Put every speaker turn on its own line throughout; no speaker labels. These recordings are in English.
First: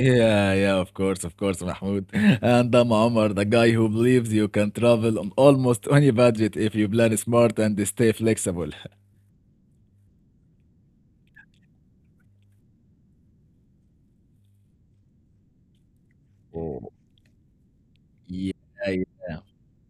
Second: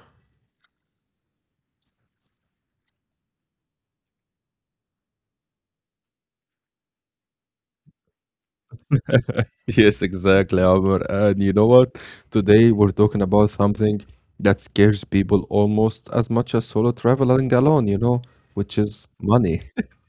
Yeah, yeah, of course, Mahmoud. And I'm Omar, the guy who believes you can travel on almost any budget if you plan smart and stay flexible.
Yes, exactly, Amr. And you know what? Today we're talking about something that scares people almost as much as solo
Oh.
traveling alone, you know,
Yeah,
which is
yeah,
money.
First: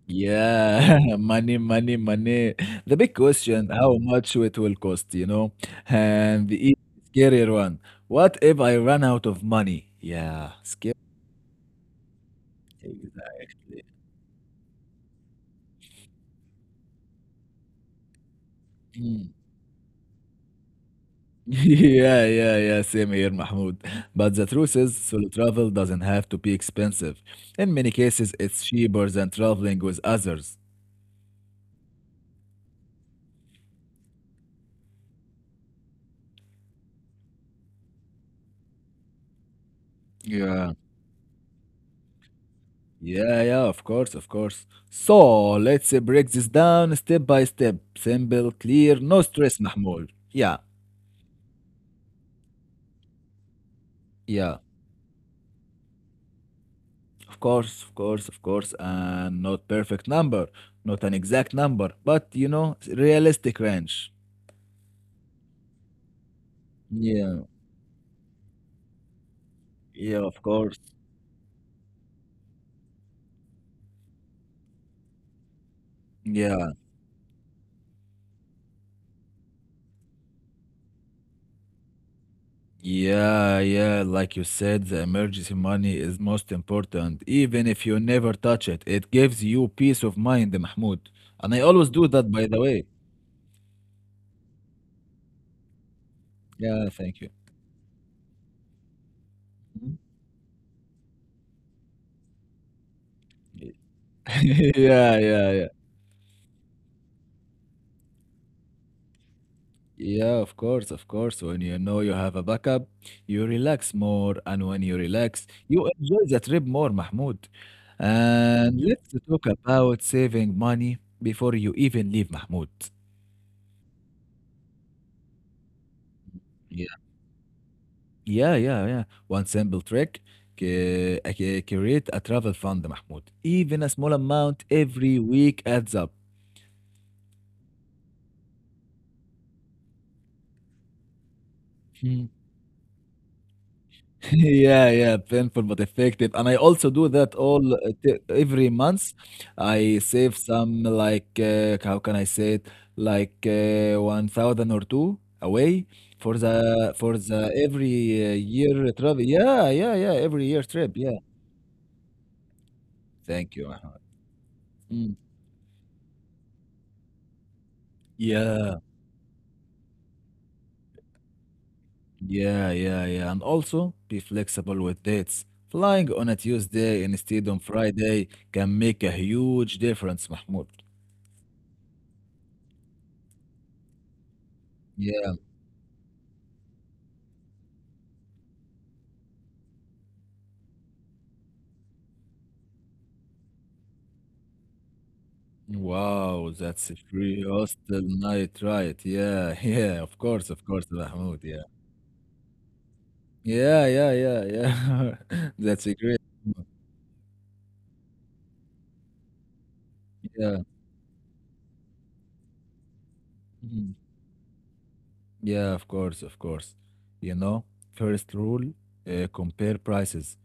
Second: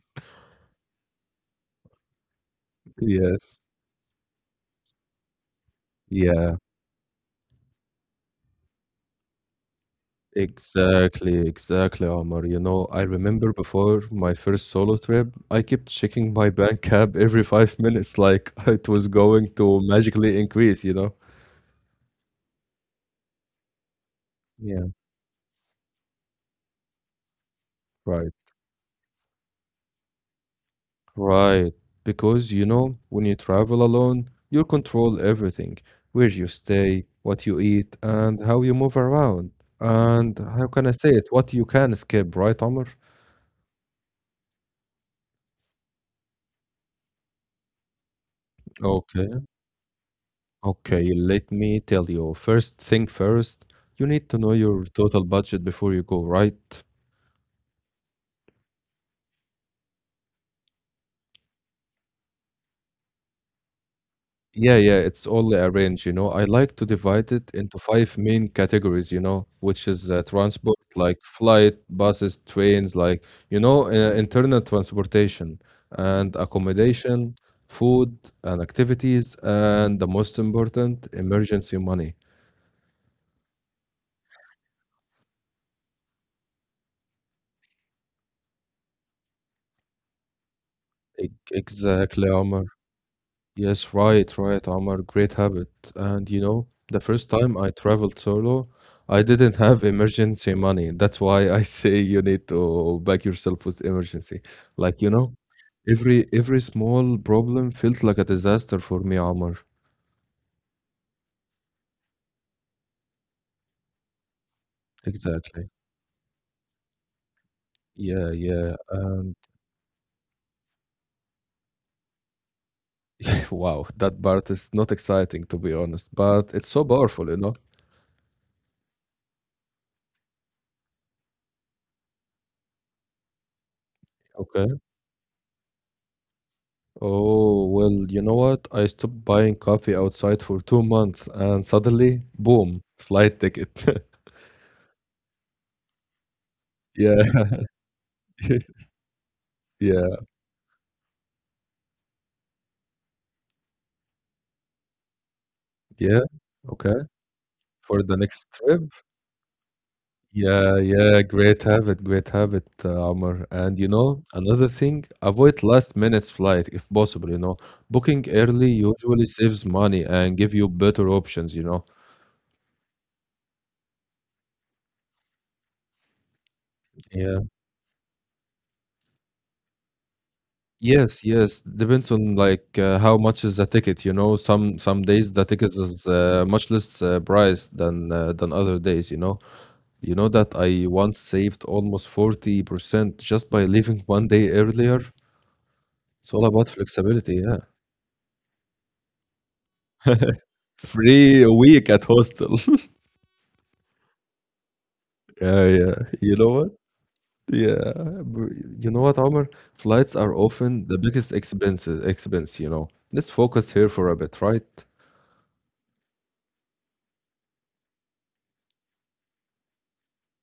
yeah. Money, money, money. The big
Yes.
question, how much it will cost, you know? And the
Yeah.
even scarier one, what if I run out of money? Yeah, scary.
Exactly, exactly, Omar. You know, I remember
Exactly.
before my first solo trip, I kept checking my bank app every five minutes, like it was
Hmm.
going to magically increase, you know?
Yeah, yeah, yeah, same here, Mahmoud. But the truth
Yeah.
is, solo travel doesn't have to be expensive. In many cases,
Right,
it's cheaper than traveling with others.
right. Because, you know, when you travel alone, you control everything, where you stay, what you eat, and how you move around. And how
Yeah.
can I say it? What you can skip, right, Omar?
Yeah, yeah, of course, of course. So let's break this down step by step. Simple, clear, no
Okay.
stress, Mahmoud. Yeah,
Okay, let me tell you. First thing first, you need to know
yeah,
your total budget before you go, right?
of course, of course, of course. And not perfect number, not an exact number, but, realistic range.
Yeah, yeah, it's all a range, you know. I like to divide
Yeah,
it into five main categories, you know, which is
yeah, of course.
transport, like flight, buses, trains, like, you know, internal transportation and
Yeah.
accommodation, food and activities, and the most important, emergency money.
Yeah, yeah, like you said, the emergency money is most important, even if you never touch it. It gives you peace of mind, Mahmoud. And I always do that,
Exactly,
by the
Omar.
way.
Yes, right, right, Omar. Great habit. And you know,
Yeah,
the
thank you.
first time I traveled solo, I didn't have
Mhm.
emergency money. That's why I say you need to back yourself with emergency. Like, you
Yeah,
know,
yeah, yeah.
every small problem felt like a disaster for me, Omar.
Yeah, of course, of course. When you know you have a backup, you relax more. And when you relax,
Exactly.
you enjoy the trip more, Mahmoud.
Yeah, yeah.
And let's
And
talk about saving money before you even leave, Mahmoud.
wow, that part is not exciting to be honest, but it's so
Yeah.
powerful, you know.
Yeah, yeah, yeah. One simple trick create a travel fund, Mahmoud. Even a small amount
Okay.
every week adds up.
Oh, well, you know what? I stopped buying coffee outside for two months and
Hmm.
suddenly, boom, flight ticket.
Yeah, yeah, painful but effective. And I also do that
Yeah,
all every month. I
yeah,
save some, like, how can I say it? Like 1,000 or two away
yeah. Okay.
for the every
For the next trip.
year travel. Yeah, yeah, yeah, every year
Yeah,
trip. Yeah.
yeah. Great habit. Great habit, Amr.
Thank you,
And you
Mahmoud.
know, another thing,
Mm.
avoid last minute flight if possible, you know. Booking early
Yeah.
usually saves money and give you better options, you know.
Yeah, yeah, yeah. And also be flexible with dates. Flying on a Tuesday
Yeah.
instead on Friday can make a huge difference, Mahmoud.
Yes, yes. Depends on like how much is the ticket, you know. Some
Yeah.
days the ticket is much less price than other days, you know. You know that I once saved almost 40% just by leaving one day earlier. It's all
Wow,
about
that's a
flexibility,
free
yeah.
hostel night, right? Yeah, yeah, of course, Mahmoud.
Free a
Yeah.
week at hostel.
Yeah, yeah, yeah, yeah.
Yeah,
That's a
yeah.
great.
You know what? Yeah. br- You know what, Omar? Flights are
Yeah.
often the biggest expense, you know. Let's focus here
Mhm.
for a bit, right?
Yeah, of course, of course. You know, first rule, compare prices.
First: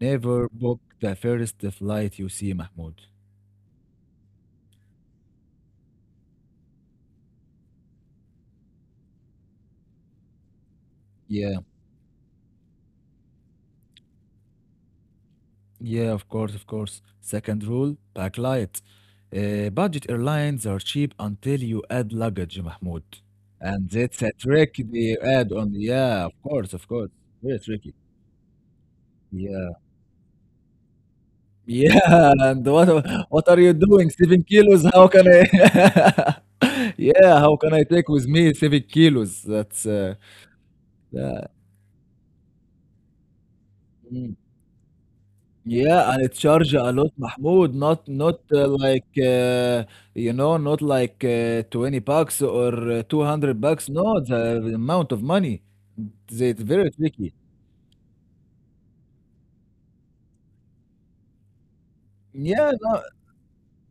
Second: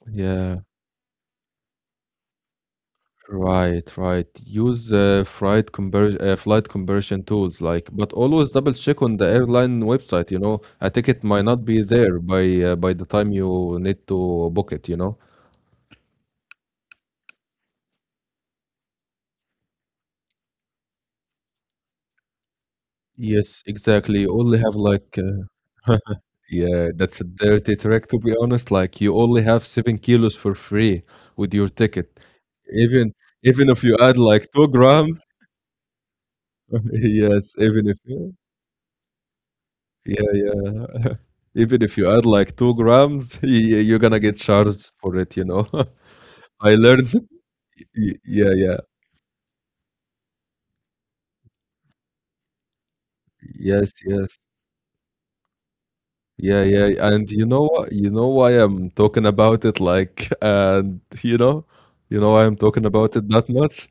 Never
Yeah.
book the first flight you see, Mahmoud.
Right, right. Use flight conversion tools, like, but always double check on the airline website, you know. A ticket might
Yeah.
not be there by the time you need to book it, you know.
Yeah, of course, of course. Second rule, backlight. Budget airlines are cheap until you add luggage, Mahmoud.
Yes,
And
exactly.
that's a
You only have
trick they
like,
add on.
uh,
Yeah, of course, of
yeah,
course.
that's a
Very
dirty
tricky.
trick to be honest. Like, you only have
Yeah.
seven kilos for free with your ticket,
Yeah. And what
even
what are
even
you
if you
doing?
add
Seven
like two
kilos? How can
grams.
I? Yeah,
Yes,
how can I
even if.
take with me 7 kilos? That's
Yeah, yeah.
yeah.
Even if you add like 2 grams, y you're gonna get
Mm.
charged for it, you know?
Yeah, and it
I
charge a
learned
lot, Mahmoud. Not
y
not
yeah, yeah.
like not like 20 bucks or 200 bucks.
Yes,
No,
yes.
the amount of money. It's
Yeah, yeah,
very
and
tricky.
you know what, you know why I'm talking about it, like, and you know, you know why I'm
Yeah,
talking
no,
about it that much?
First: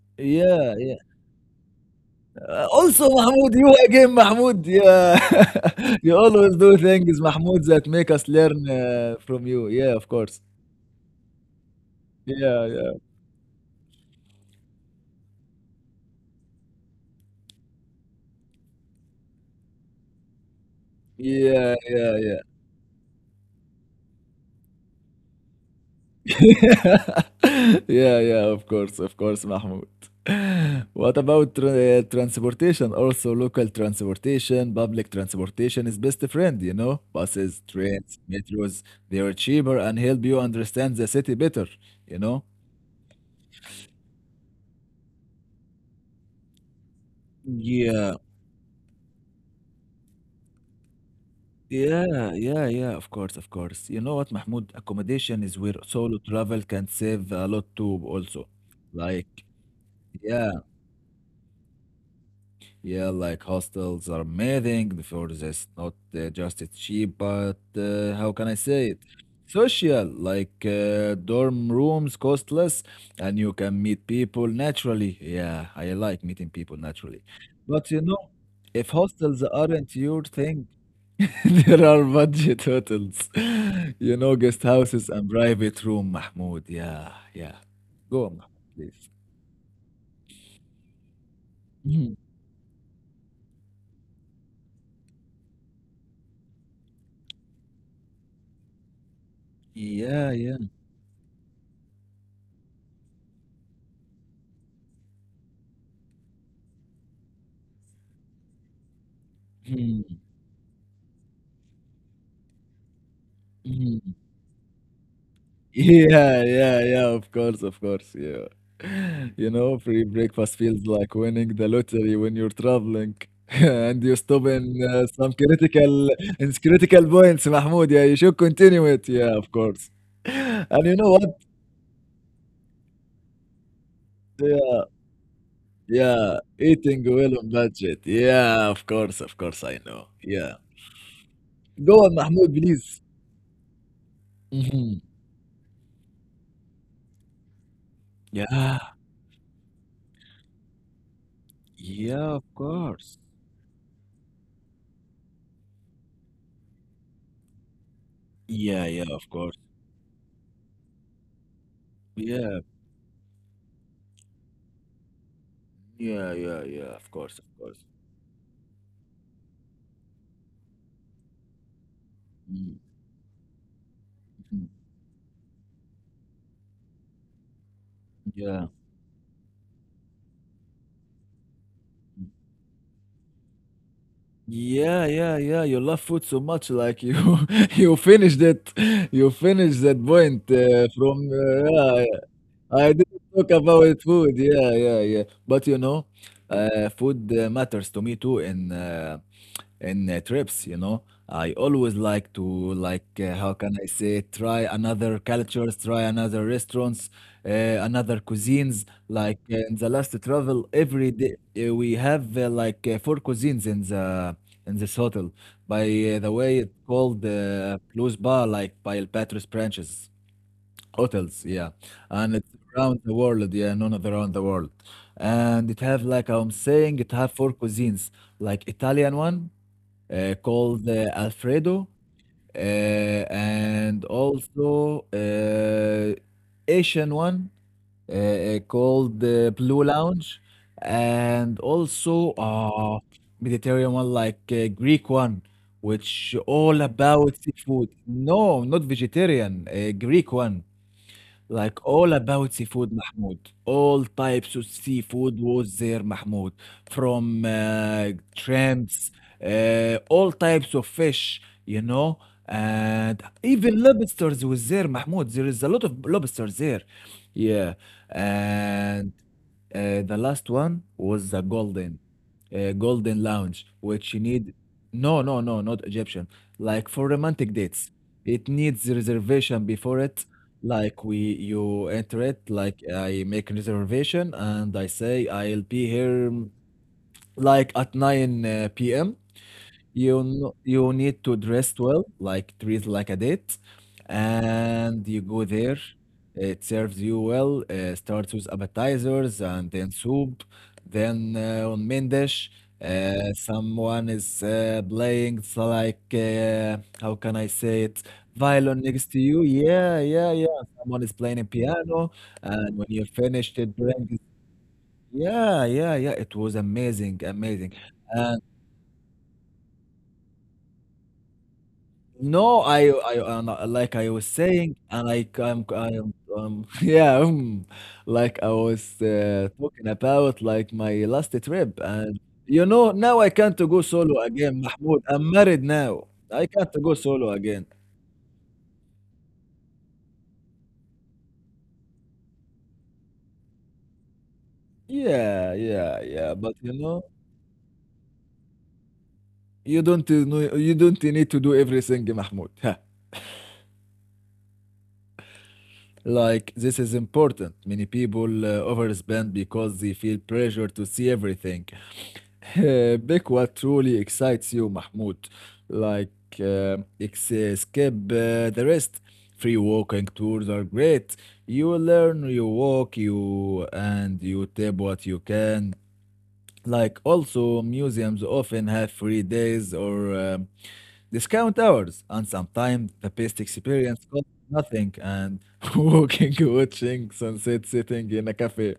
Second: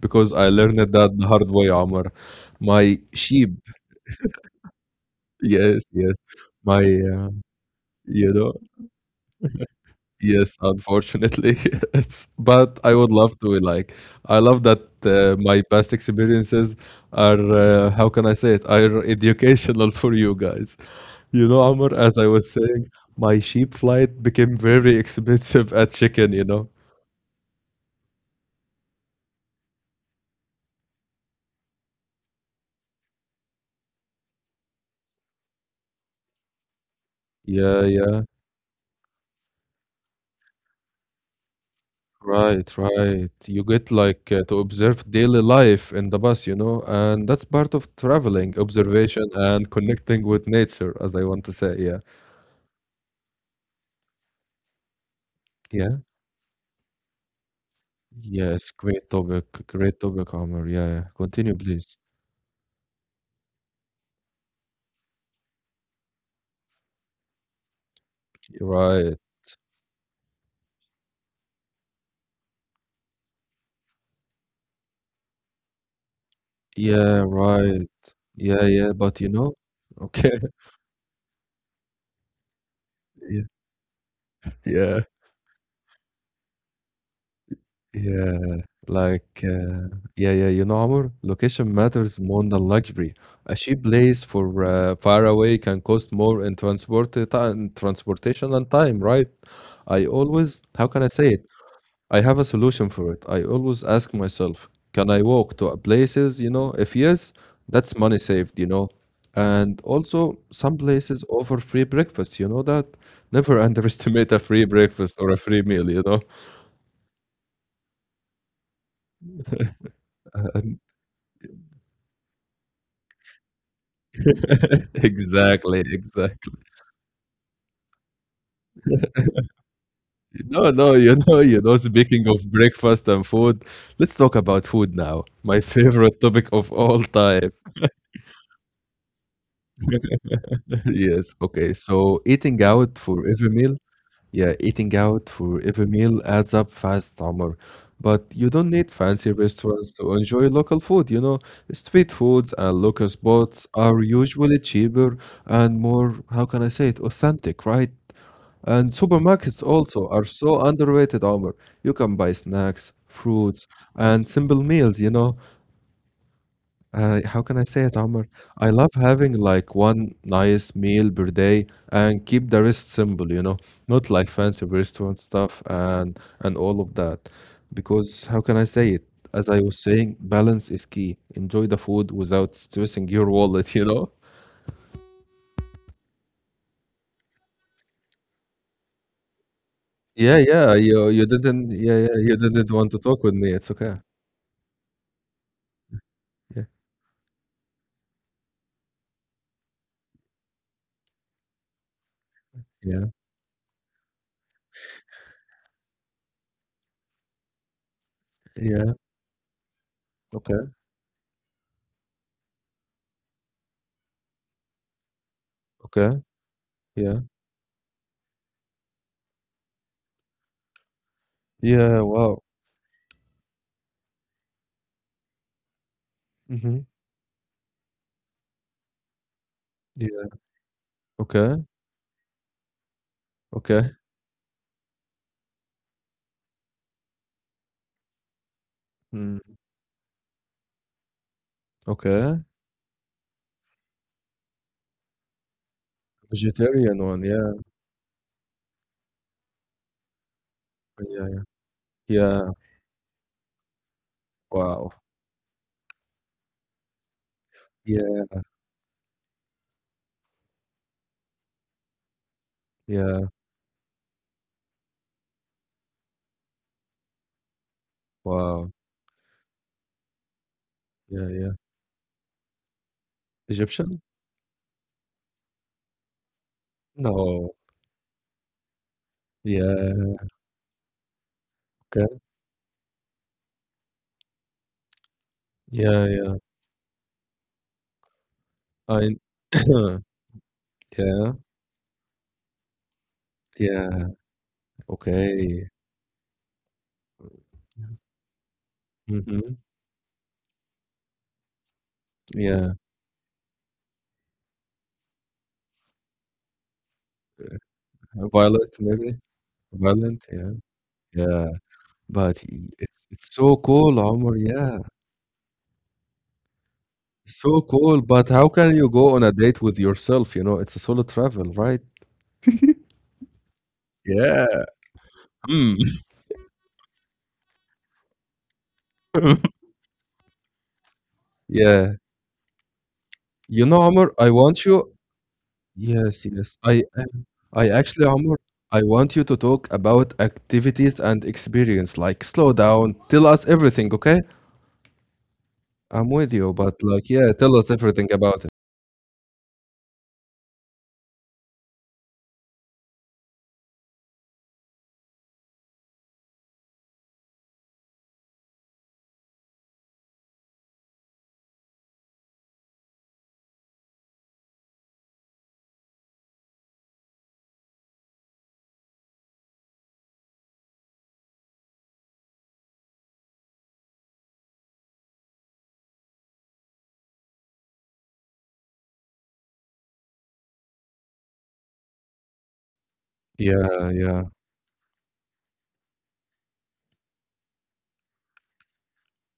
Because I
yeah,
learned it
yeah.
that the hard way, Omar. My
Also,
sheep.
Mahmoud, you again, Mahmoud. Yeah,
Yes,
you
yes.
always do
My,
things, Mahmoud, that make us
you know.
learn from you. Yeah, of course.
Yes, unfortunately, yes,
Yeah,
but
yeah,
I would love to, like, I love that, my past experiences are, how can I say it, are educational for you guys. You know,
yeah,
Amr,
yeah,
as I
yeah.
was saying, my sheep flight became very expensive at chicken, you know?
Yeah, yeah, of course, Mahmoud. What about transportation? Also, local transportation, public transportation is best friend, you know? Buses,
Yeah,
trains,
yeah,
metros, they are cheaper and help you understand the city better, you know?
right, right. You get like to observe daily life in the bus, you know, and that's part of
Yeah,
traveling, observation and connecting with nature, as I want to say, yeah.
yeah, yeah, yeah, of course, of course. You know what, Mahmoud? Accommodation is where
Yeah.
solo travel can save a lot too,
Yes,
also. Like,
great topic, Amr.
yeah.
Yeah, yeah. Continue, please.
Yeah, like hostels are amazing for this. Not just it's cheap, but how can I
Right.
say it? Social, like dorm rooms cost less and you can meet people naturally. Yeah, I like meeting people
Yeah,
naturally.
right.
But you
Yeah,
know,
yeah, but you
if
know,
hostels
okay.
aren't your thing, there are budget
Yeah,
hotels. You know,
yeah,
guest houses and private room, Mahmoud. Yeah, yeah.
yeah.
Go on, Mahmoud,
Like,
please.
yeah, yeah, you know, Amr, location matters more than
Mhm.
luxury. A cheap place for far away can cost more in transport time, transportation and time, right? I always, how
Yeah,
can I
yeah.
say it? I have a solution for it. I always ask myself, can I walk to a places? You know, if yes, that's money saved, you know. And also, some
Mhm,
places offer free breakfast, you know that? Never underestimate a free
mhm.
breakfast or a free meal, you know?
Yeah, yeah, yeah, of course, yeah. You know, free
And-
breakfast feels like winning the lottery when you're traveling and you stop in
exactly,
some
exactly.
critical in critical points, Mahmoud. Yeah, you should continue it. Yeah, of course.
No, no,
And
you
you know
know,
what?
speaking of breakfast and food, let's talk about food now.
Yeah,
My favorite topic of all
yeah,
time.
eating well on budget. Yeah, of course, I know. Yeah.
Yes, okay. So eating
Go on,
out
Mahmoud,
for every
please.
meal. Yeah, eating out for
Mhm.
every meal adds up fast, Omar. But you don't need fancy
Yeah,
restaurants to enjoy local food, you know. Street foods and
yeah,
local
of
spots
course.
are usually cheaper and more, how can I say it, authentic, right? And
Yeah,
supermarkets
yeah, of
also
course.
are so underrated, Omar. You can buy snacks,
Yeah.
fruits, and simple meals, you know.
Yeah, yeah,
How can
yeah.
I
Of
say it,
course, of
Omar?
course.
I love having like one nice meal per day and keep the rest simple, you
Mm,
know, not like fancy restaurant
mhm.
stuff and all of that. Because how can I say it?
Yeah.
As I was saying, balance is key. Enjoy the food without stressing your wallet, you know?
Yeah, yeah, yeah. You love food so much, like you you finished it. You
Yeah,
finished that
yeah,
point
you you didn't
from
yeah, yeah, you
yeah,
didn't
yeah.
want to talk with me.
I
It's
didn't
okay.
talk about food. Yeah, yeah, yeah. But you
Yeah,
know, food matters to me too in trips, you know. I always like to,
yeah,
like how can I say, try another cultures, try another restaurants, uh, another
yeah.
cuisines, like in the
Okay,
last travel every day we have, like four cuisines in the in this hotel,
okay,
by the
yeah.
way. It's called Plus Bar, like by El Patros branches
Yeah,
hotels. Yeah,
wow.
and it's around the world, yeah, known around the world, and it
Mm-hmm.
have, like, I'm saying, it have four cuisines, like Italian
Yeah.
one,
Okay,
called Alfredo,
okay.
and also Asian one,
Mm,
called Blue Lounge, and
okay.
also Mediterranean one, like Greek one, which
Vegetarian one,
all
yeah,
about seafood. No, not vegetarian, Greek one.
yeah,
Like
yeah.
all about seafood, Mahmoud. All
Wow.
types of seafood was there, Mahmoud. From
Yeah,
shrimps, all types of fish, you know,
yeah,
and even lobsters was there, Mahmoud. There is a lot of lobsters there. Yeah.
wow.
And the last
Yeah,
one
yeah.
was the golden, golden
Egyptian?
lounge, which you need. No, no, no, not Egyptian. Like
No.
for romantic dates, it needs
Yeah,
reservation before it. Like we,
okay.
you enter it, like I make a reservation and I say
Yeah,
I'll
yeah.
be here like at 9
I
p.m. You know,
yeah,
you need to dress well, like treat like a
yeah,
date, and
okay.
you go there. It serves you well. Starts with
Mhm.
appetizers and then soup, then on main
Yeah.
dish. Someone is playing how can I say it?
Violet, maybe?
Violin next to you.
Violent, yeah,
Yeah, yeah, yeah.
yeah.
Someone is playing a
But I
piano,
it's
and when
so
you're
cool,
finished, it
Omar,
brings.
yeah.
Yeah, yeah, yeah. It was
So
amazing,
cool, but
amazing.
how can you go on a date with yourself, you know? It's a solo travel, right?
No, I'm not, like
Yeah.
I was saying, and
Mm.
like I'm like I was talking about like my last
Yeah.
trip, and you know,
You
now
know,
I
Omar,
can't to
I
go
want
solo
you.
again, Mahmoud. I'm married
Yes, yes.
now.
I
I
am.
can't to go
I
solo
actually,
again.
Omar, I want you to talk about activities and experience. Like, slow down, tell us everything, okay?
Yeah,
I'm with
yeah,
you, but
yeah. But
like,
you
yeah, tell us everything about it.
know, you don't need to do everything, Mahmoud. Like this is important. Many people overspend because they feel pressure to see everything. Pick what truly excites you, Mahmoud. Like uh, ex- skip the rest. Free walking tours are great. You learn, you walk, you and you tap what you can. Like also, museums often have free days or um, discount hours, and sometimes the
Yeah,
best
yeah,
experience costs nothing. And walking, watching sunset, sitting in a cafe.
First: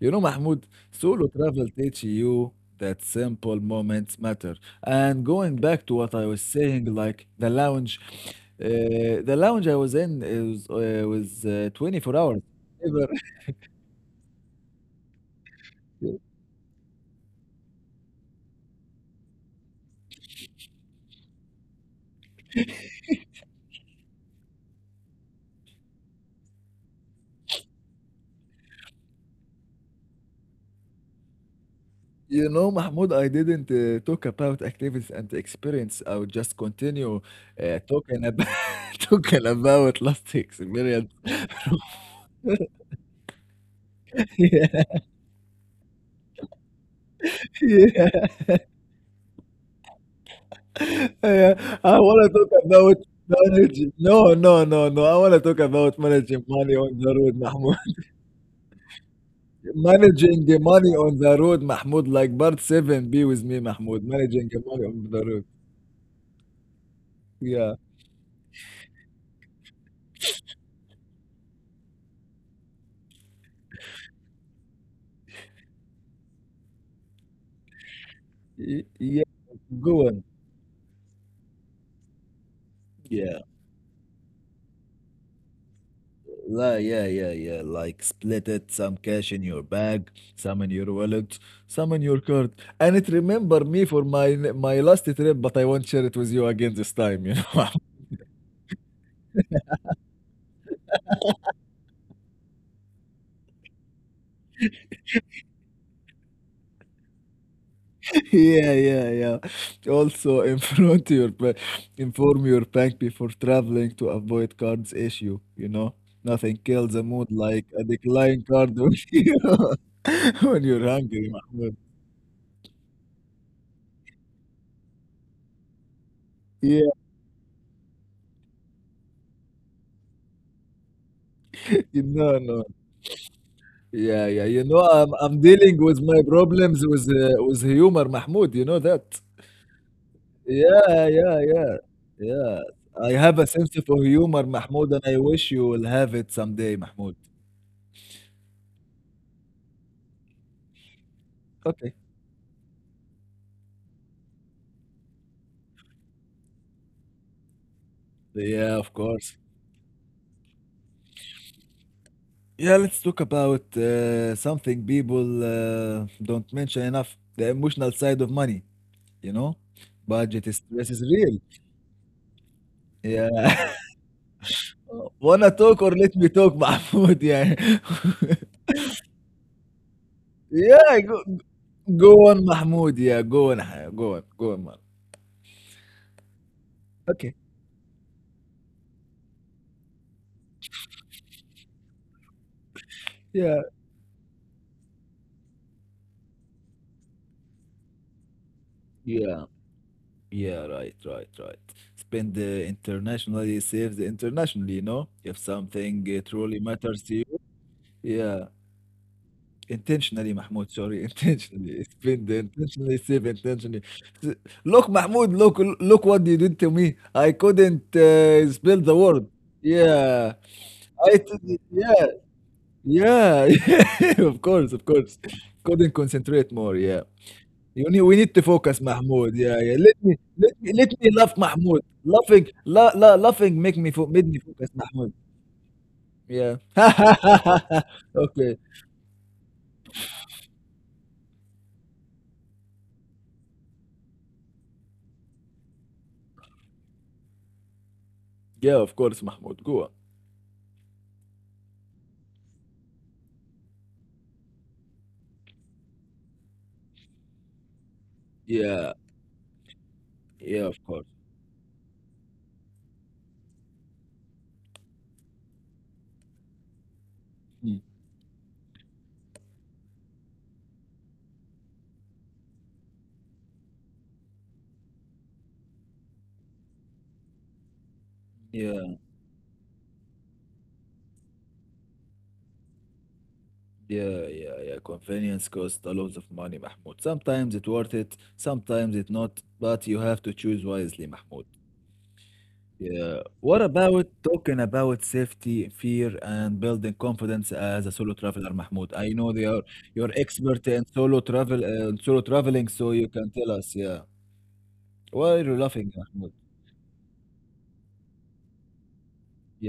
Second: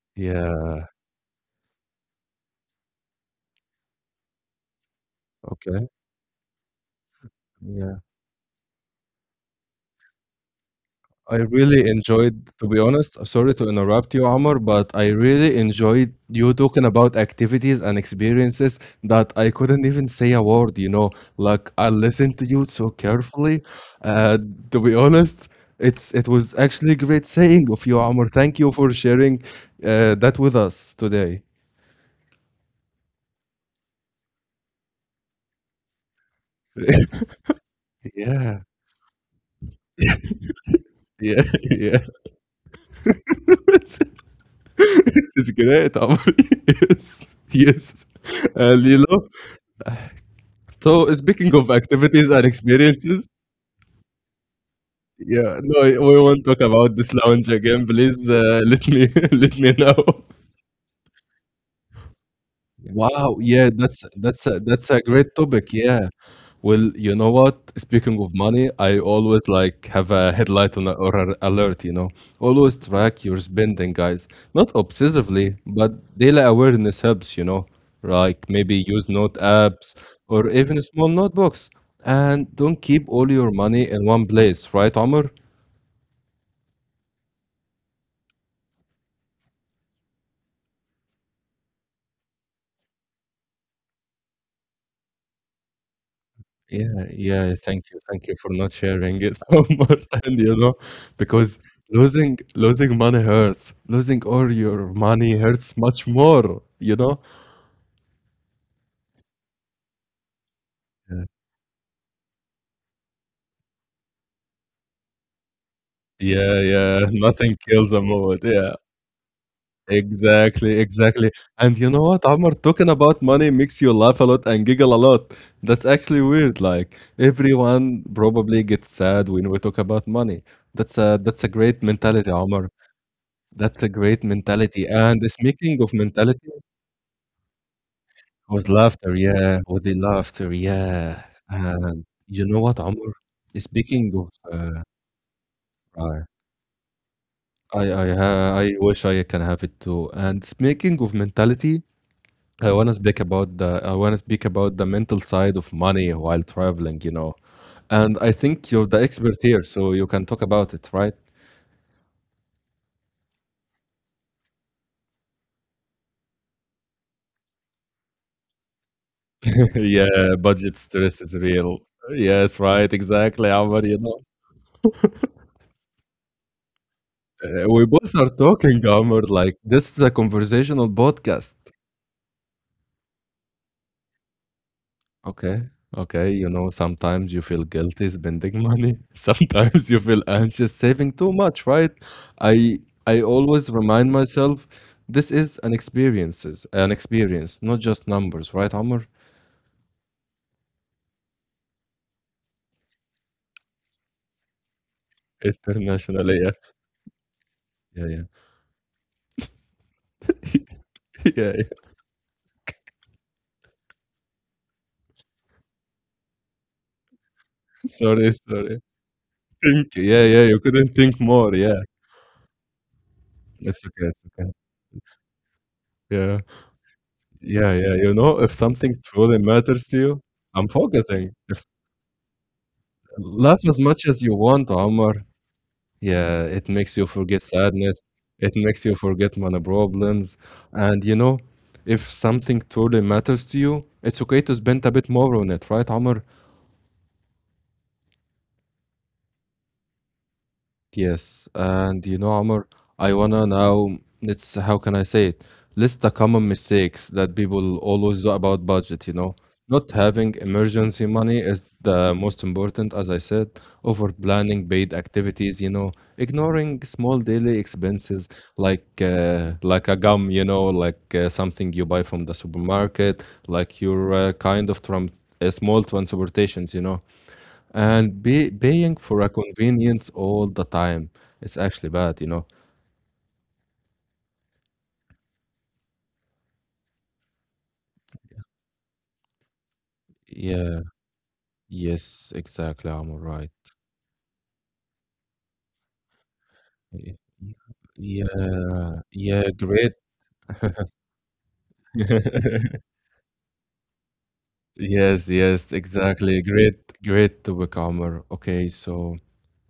You know, Mahmoud,
yeah.
solo travel teach you that simple moments matter. And going back
Okay.
to what I was saying, like
Yeah.
uh, the lounge I was in is
I
was
really
24 hours.
enjoyed, to be
Never-
honest, sorry to interrupt you, Amr, but I really enjoyed you talking about activities and experiences that I couldn't even say a word, you know. Like I listened to you so carefully. Uh, to be honest, it was actually great saying of you, Amr. Thank you for sharing that with us today.
You know, Mahmoud, I didn't talk about activities and experience. I would just continue talking about
Yeah,
talking about last experience.
yeah, yeah.
Yeah,
It's great, Amr. Yes, yes.
yeah.
And you know. So
Yeah,
speaking of
I want to
activities and
talk about
experiences,
managing. No, no, no, no. I want to talk
yeah, no,
about
we
managing
won't talk
money
about
on the
this
road,
lounge
Mahmoud.
again. Please let me let me know.
Managing the money on the road, Mahmoud. Like part seven, be
Wow,
with me,
yeah,
Mahmoud.
that's
Managing the money
that's a
on the
great
road.
topic. Yeah. Well, you know what?
Yeah,
Speaking of money, I always like have a headlight on a, or an alert, you know. Always track your spending, guys. Not obsessively, but daily awareness helps, you know. Like maybe use
Yeah.
note apps
Go on.
or even small notebooks. And don't keep all
Yeah,
your money in one place, right, Omar?
Yeah, yeah, yeah. Like split it, some cash in your bag, some in your wallet, some in your card. And it remember me for my last trip, but I won't share it with you again this
Yeah,
time, you
yeah,
know.
thank you. Thank you for not sharing it so much and you know, because losing money hurts. Losing all your money hurts much more, you know?
Yeah, yeah, yeah. Also, inform your bank before traveling to avoid cards issue. You know,
Yeah,
nothing kills
yeah.
a mood
Nothing
like a
kills a mood.
declined
Yeah.
card when you when
Exactly,
you're
exactly.
hungry,
And
Mahmoud.
you know what, Amr, talking about money makes you laugh a lot and giggle a lot. That's actually weird.
Yeah,
Like everyone probably gets sad when we talk about money. That's a great
you
mentality,
know, no,
Amr. That's a great
yeah, yeah. You know,
mentality.
I'm
And
I'm dealing
speaking of
with my
mentality,
problems with humor, Mahmoud. You
with
know that.
laughter, yeah, with the laughter,
Yeah,
yeah.
yeah, yeah,
And you
yeah.
know what,
I
Amr?
have a sense of
Speaking of,
humor, Mahmoud, and I wish you will have
I,
it someday, Mahmoud.
I, I wish I can have it too. And speaking of mentality,
Okay.
I wanna speak about I wanna speak about the mental side of money while traveling, you know. And I think
Yeah,
you're
of
the expert
course.
here, so you can talk about it, right?
Yeah, let's talk about something people don't mention enough, the emotional side of money, you know?
Yeah,
Budget
budget
stress is
stress is
real.
real. Yes, right, exactly,
Yeah.
Amr, you know.
Wanna talk or let me talk, Mahmoud? Yeah.
We both are talking, Amr, like this is a conversational
Yeah,
podcast.
go, go on, Mahmoud. Yeah, go on. Haya, go on. Go on, man.
Okay, okay. You know, sometimes you feel
Okay.
guilty spending money. Sometimes you feel anxious saving too much, right? I I always
Yeah.
remind myself this is an experience, not just numbers, right, Amr?
Yeah. Yeah, right, right, right. Spend internationally, save the internationally, you know? If something
Internationally, yeah,
truly matters to you.
yeah, yeah,
Yeah. Intentionally, Mahmoud, sorry,
yeah. Yeah.
intentionally spend, intentionally save, intentionally. S- Look, Mahmoud, look, look what you did to me. I couldn't
Sorry, sorry.
spell the word.
Think, yeah,
Yeah,
yeah. You couldn't
I
think more.
did,
Yeah,
yeah, yeah,
it's okay, it's
yeah. Of
okay.
course, of course. Couldn't
Yeah,
concentrate more. Yeah,
yeah,
you
yeah.
need,
You
we need
know,
to
if
focus,
something
Mahmoud.
truly
Yeah, yeah.
matters
Let
to
me,
you,
let
I'm
me, let me
focusing.
laugh,
If,
Mahmoud. Laughing, laughing,
laugh as much as
made
you
me
want,
focus, Mahmoud.
Omar. Yeah,
Yeah.
it makes you forget sadness. It
okay.
makes you forget money problems. And you know, if something truly matters to you, it's okay to spend a bit more on it, right, Amr?
Yeah, of course, Mahmoud. Go on.
Yes, and you know, Amr, I wanna now, it's how can I say it? List the common mistakes that people always do about
Yeah,
budget, you know. Not having
yeah, of
emergency
course.
money is the most important, as I said, over planning paid activities, you know, ignoring small daily
Hmm.
expenses like a gum, you know, like something you buy from the supermarket, like your kind of trans small transportations, you know. And pay,
Yeah,
paying for a convenience all the time, its actually bad, you know?
yeah, yeah, yeah. Convenience costs a lot of money, Mahmoud. Sometimes it's worth it, sometimes it's not, but you have to choose
Yeah,
wisely, Mahmoud.
yes, exactly. I'm all
Yeah.
right.
What about talking about safety, fear, and building
Y-
confidence as a solo traveler, Mahmoud?
Yeah,
I know they
yeah,
are
great.
you're expert in solo travel, solo traveling, so you can tell us. Yeah.
Yes,
Why are you
yes,
laughing, Mahmoud?
exactly. Great, great topic, Amr. Okay, so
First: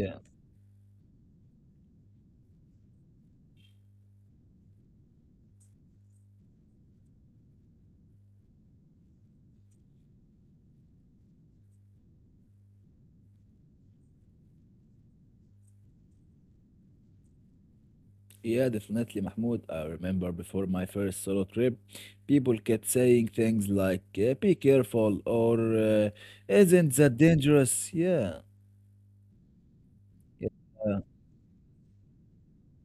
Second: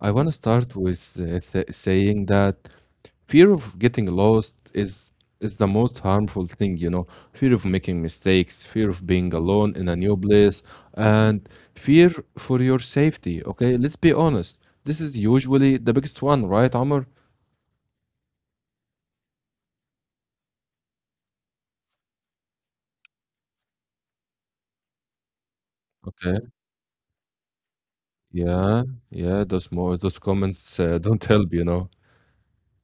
I want to start with th saying that fear of getting lost is the most harmful thing, you know. Fear of making mistakes, fear of being alone in a new place, and fear for your safety. Okay, let's be honest. This is usually the biggest one, right, Amr?
Yeah, definitely, Mahmoud. I remember before my first solo trip, people kept saying things like "Be careful" or
Okay.
"Isn't that dangerous?" Yeah,
Yeah, yeah. Those comments
yeah,
don't help, you know.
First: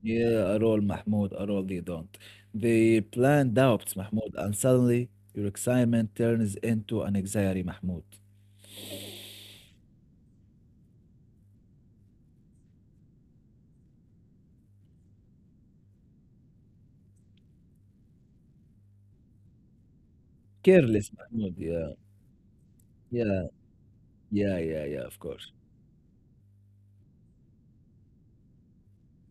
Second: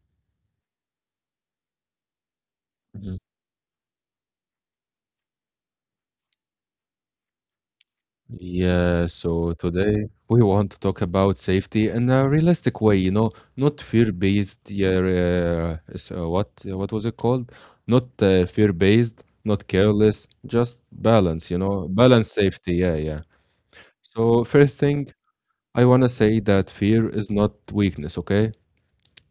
yeah. At all, Mahmoud. At all, they don't. They plant doubts, Mahmoud, and suddenly your excitement turns into an anxiety, Mahmoud.
Yeah, so today we want to talk about safety in a realistic way, you know, not fear-based. Yeah, what was it called? Not fear-based, not careless, just
Careless,
balance,
Mahmoud.
you know,
Yeah,
balance safety. Yeah, yeah.
yeah,
So
yeah,
first
yeah, yeah.
thing,
Of course.
I want to say that fear is not weakness, okay?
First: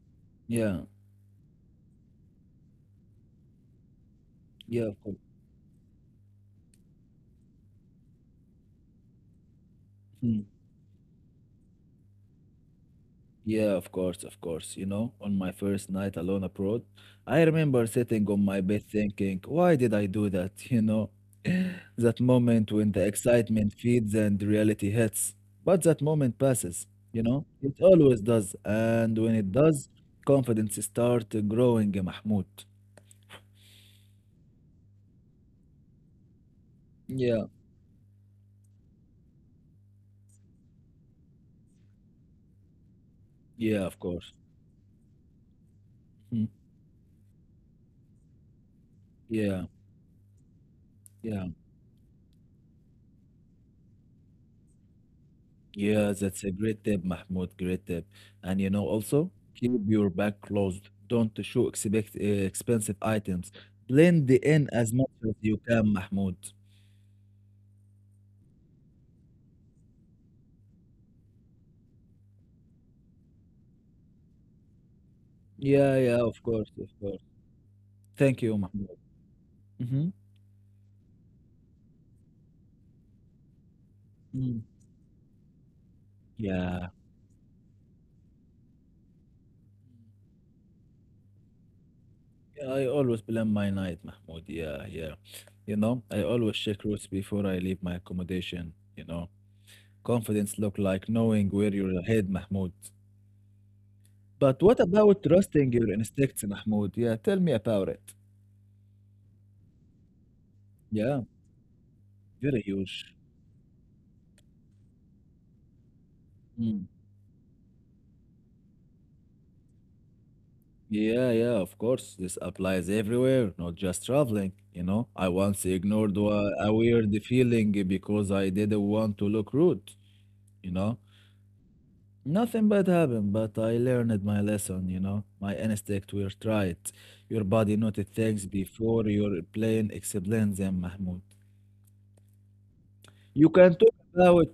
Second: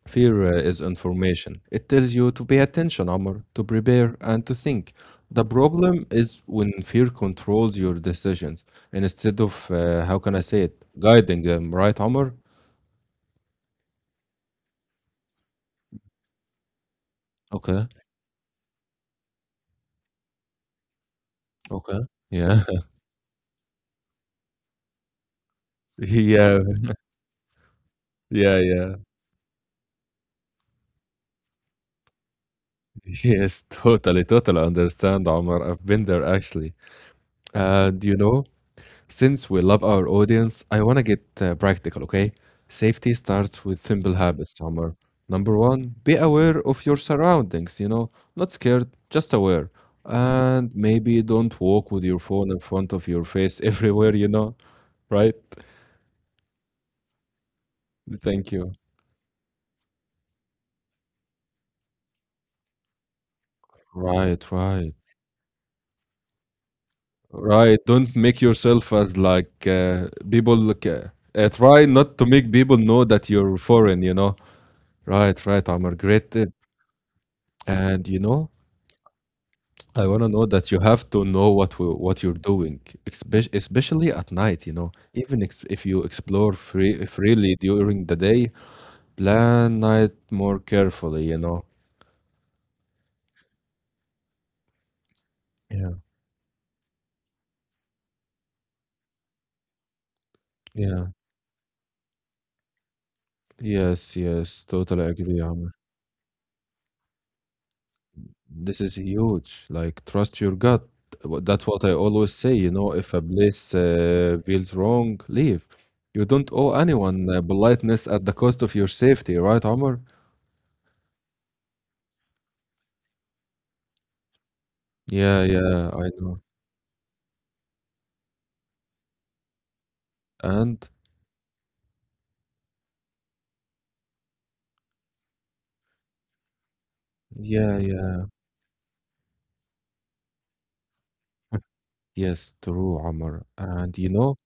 Fear
Yeah,
is information. It tells you to pay attention, Amr, to prepare, and to
yeah,
think.
of course.
The problem is when fear controls your decisions and instead of, how can I
Hmm.
say it, guiding them, right, Amr?
Yeah, of course, of course. You know, on my first night alone abroad, I remember
Okay,
sitting on my bed thinking, why did I do that? You know,
okay.
that
Yeah,
moment when the excitement feeds and reality hits. But that moment
yeah,
passes, you know, it always does.
yeah, yeah.
And when it does, confidence starts growing, Mahmoud.
Yes, totally, totally understand, Omar. I've been there actually.
Yeah,
And since we love our audience, I want to get practical, okay? Safety starts with
yeah, of
simple
course.
habits, Amr. Number one, be
Mm,
aware of your surroundings, you know, not scared, just
yeah,
aware. And maybe
yeah.
don't walk with your phone in front of your face everywhere, you know, right?
Yeah, that's a great tip, Mahmoud. Great tip.
Thank
And you
you.
know, also keep your bag closed. Don't show expensive items. Blend
Right,
in as
right,
much as you can, Mahmoud.
right. Don't make yourself as like people look. Try not to make people know that you're foreign, you know. Right, right, Amr.
Yeah, yeah,
Great
of
tip.
course, of course.
And
Thank you, Mahmoud.
I
Mm-hmm.
want to know that you have to know what you're doing, especially at
Mm.
night, you know. Even ex if you explore
Yeah.
freely during the day, plan night more carefully, you know.
Yeah, I always plan my night, Mahmoud. Yeah, yeah. You
Yeah,
know, I always check routes before I leave my accommodation. You know, confidence look
yeah.
like knowing where you're head, Mahmoud.
Yes,
But
yes,
what
totally
about
agree, Amr.
trusting your instincts, Mahmoud? Yeah, tell me about it.
This is huge. Like, trust your gut.
Yeah,
That's what I always say,
very
you know,
huge.
if a place feels wrong, leave. You don't owe
Mm.
anyone politeness at the cost of your safety, right, Amr?
Yeah, yeah, of course. This applies everywhere, not just traveling. You know, I
Yeah,
once
yeah, I
ignored
know.
wa- a weird feeling because I didn't want to look rude, you
And.
know. Nothing bad happened, but I learned my lesson, you know. My instinct were right. Your body
Yeah,
noted
yeah.
things before your plane explains them, Mahmoud.
Yes, true,
You
Omar.
can talk
And you know,
about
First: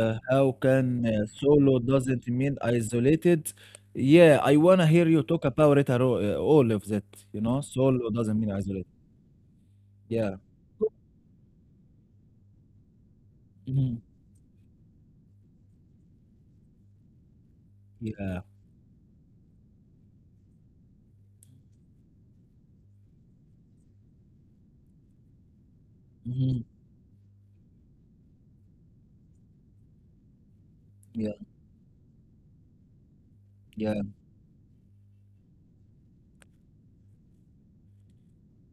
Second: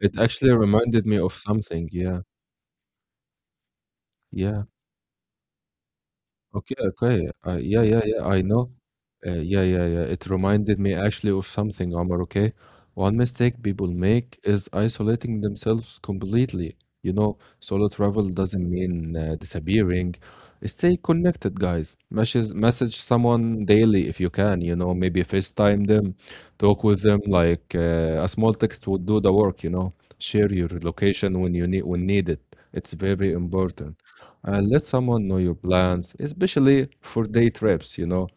it actually
how can
reminded me
uh,
of
solo
something. Yeah,
doesn't mean isolated. Yeah, I
yeah.
wanna hear you talk about it at all
Okay,
of that.
okay.
You know,
Yeah, yeah,
solo
yeah.
doesn't
I
mean
know.
isolated.
Yeah, yeah, yeah. It
Yeah,
reminded me actually of something, Omar, okay? One mistake people
mhm,
make is isolating themselves completely. Solo
yeah,
travel doesn't mean disappearing. Stay connected, guys. Message someone daily if you can, you know, maybe FaceTime them,
mhm,
talk with them, like a small text would do the work, you know. Share your
yeah,
location when needed. It's very
yeah,
important. And let someone know your plans, especially for day trips,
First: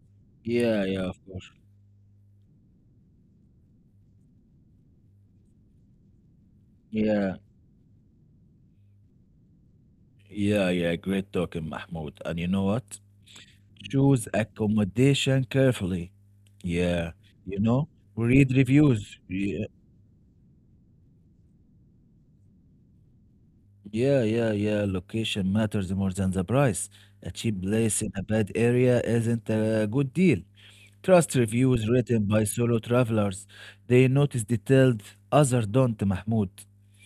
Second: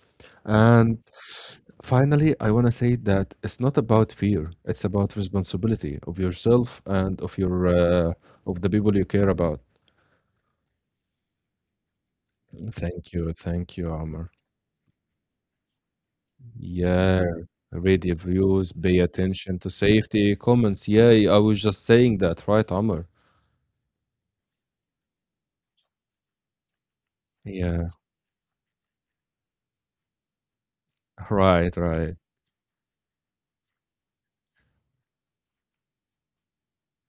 yeah,
and
yeah. Of course.
finally, I want to say that it's not about fear, it's about responsibility of yourself and
Yeah,
of the people you care about.
yeah, yeah. Great talking, Mahmoud. And you know what?
Thank you,
Choose
Amr.
accommodation carefully. Yeah,
Yeah,
you know,
read
read
reviews, pay
reviews. Yeah,
attention to safety comments. Yeah, I was just saying that, right, Amr?
yeah, yeah, yeah. Location matters more than the price. A cheap
Yeah,
place in a bad area isn't a good deal. Trust
right,
reviews
right.
written by solo travelers. They notice detailed, others don't, Mahmoud.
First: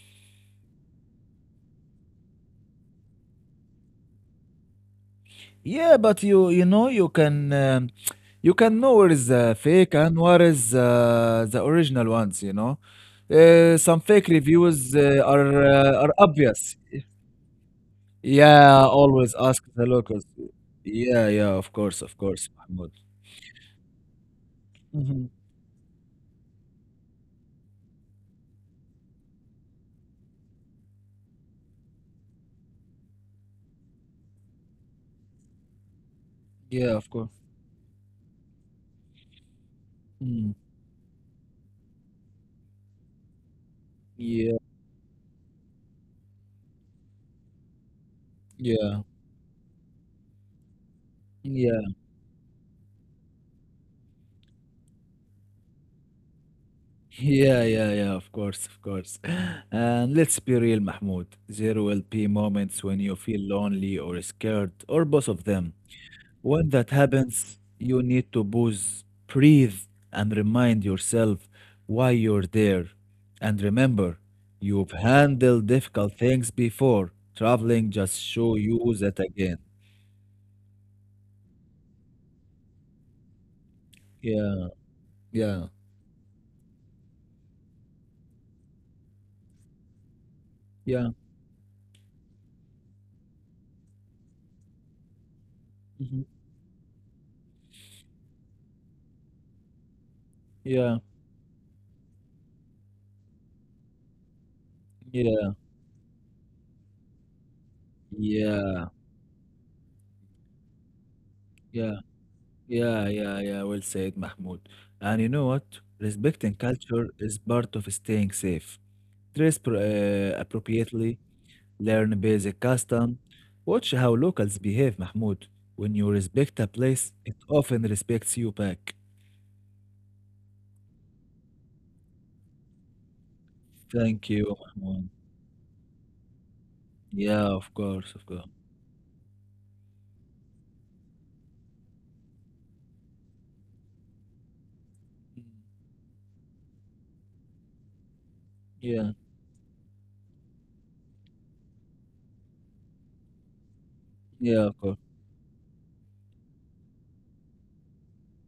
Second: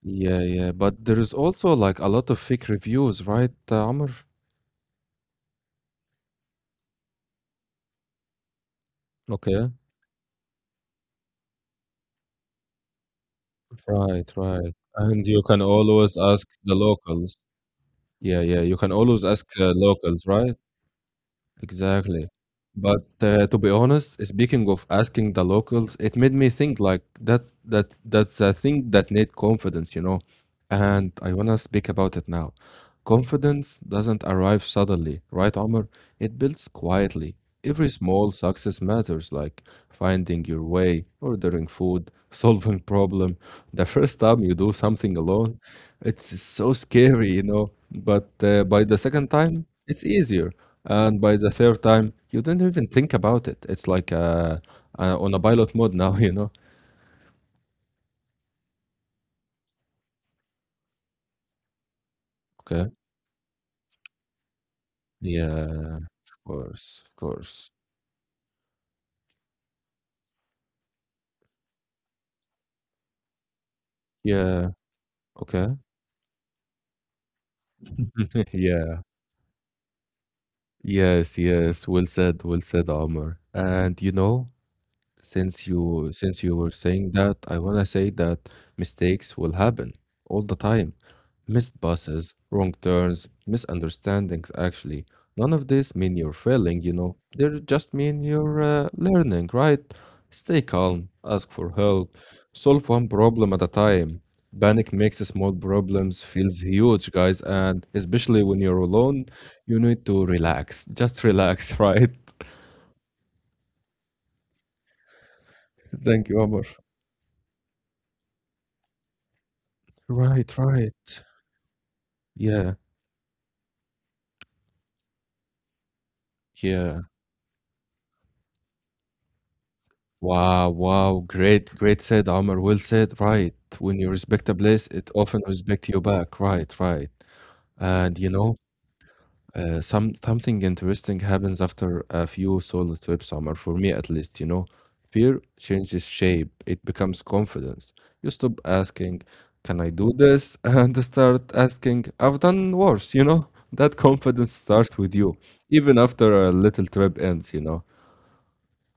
Yeah, yeah. But there is also like a lot of fake reviews, right, Amr?
Yeah, but you know you can
Okay.
know where is the fake and where is the original ones. You know,
Right,
some
right.
fake
And you
reviews
can
uh, are
always ask
uh, are
the
obvious.
locals. Yeah, yeah. You can always
Yeah,
ask
always ask
locals,
the
right?
locals. Yeah, yeah,
Exactly.
of course,
But
Mahmoud.
to be honest, speaking of asking the locals, it made me think like that's a thing that need confidence, you know. And I wanna speak about it now. Confidence doesn't arrive suddenly, right, Omar? It builds quietly.
Yeah, of
Every
course.
small success matters, like finding your
Mm.
way, ordering food, solving problem. The first time you do
Yeah,
something alone, it's so scary, you know. But by the second
yeah,
time, it's easier and by the third time,
yeah,
you didn't even think about it. It's like on a pilot mode now, you know?
yeah, yeah, yeah, of course, of course. And let's be real, Mahmoud. There will be
Okay.
moments when you feel lonely or scared, or both of
Yeah,
them.
of course, of
When that
course.
happens, you need to pause, breathe, and remind yourself why you're there. And remember,
Yeah,
you've
okay.
handled difficult things before. Traveling just
Yeah.
show you that again.
Yes, yes. Well said, Omar. And
Yeah,
Since you
yeah,
since you were saying that, I wanna say that mistakes will happen all the time.
yeah.
Missed buses, wrong turns, misunderstandings actually. None of this mean you're
Mhm,
failing, you know. They just mean you're learning, right? Stay calm,
yeah.
ask for help, solve one problem at a time. Panic makes small
Yeah,
problems feels huge, guys, and especially when you're alone,
yeah,
you need to relax. Just relax, right?
yeah, yeah, yeah, yeah. Well said, Mahmoud. And you know what?
Thank you, Omar.
Respecting culture is part of staying safe. Dress pro
Right, right.
appropriately, learn
Yeah,
basic custom. Watch how locals behave, Mahmoud. When you
yeah.
respect a place, it often respects you back.
Wow, wow. Great, great said, Omar. Well said. Right. When you respect a
Thank
place,
you,
it often
Mahmoud.
respect you back. Right, right.
Yeah,
And
of course, of course.
something interesting happens after a few solo trips, Omar, for me at least, you know. Fear
Mm,
changes shape. It becomes confidence. You stop asking,
yeah,
can I do this? And start asking, I've done worse, you know? That confidence starts
yeah,
with
of
you,
course.
even after a little trip ends, you know.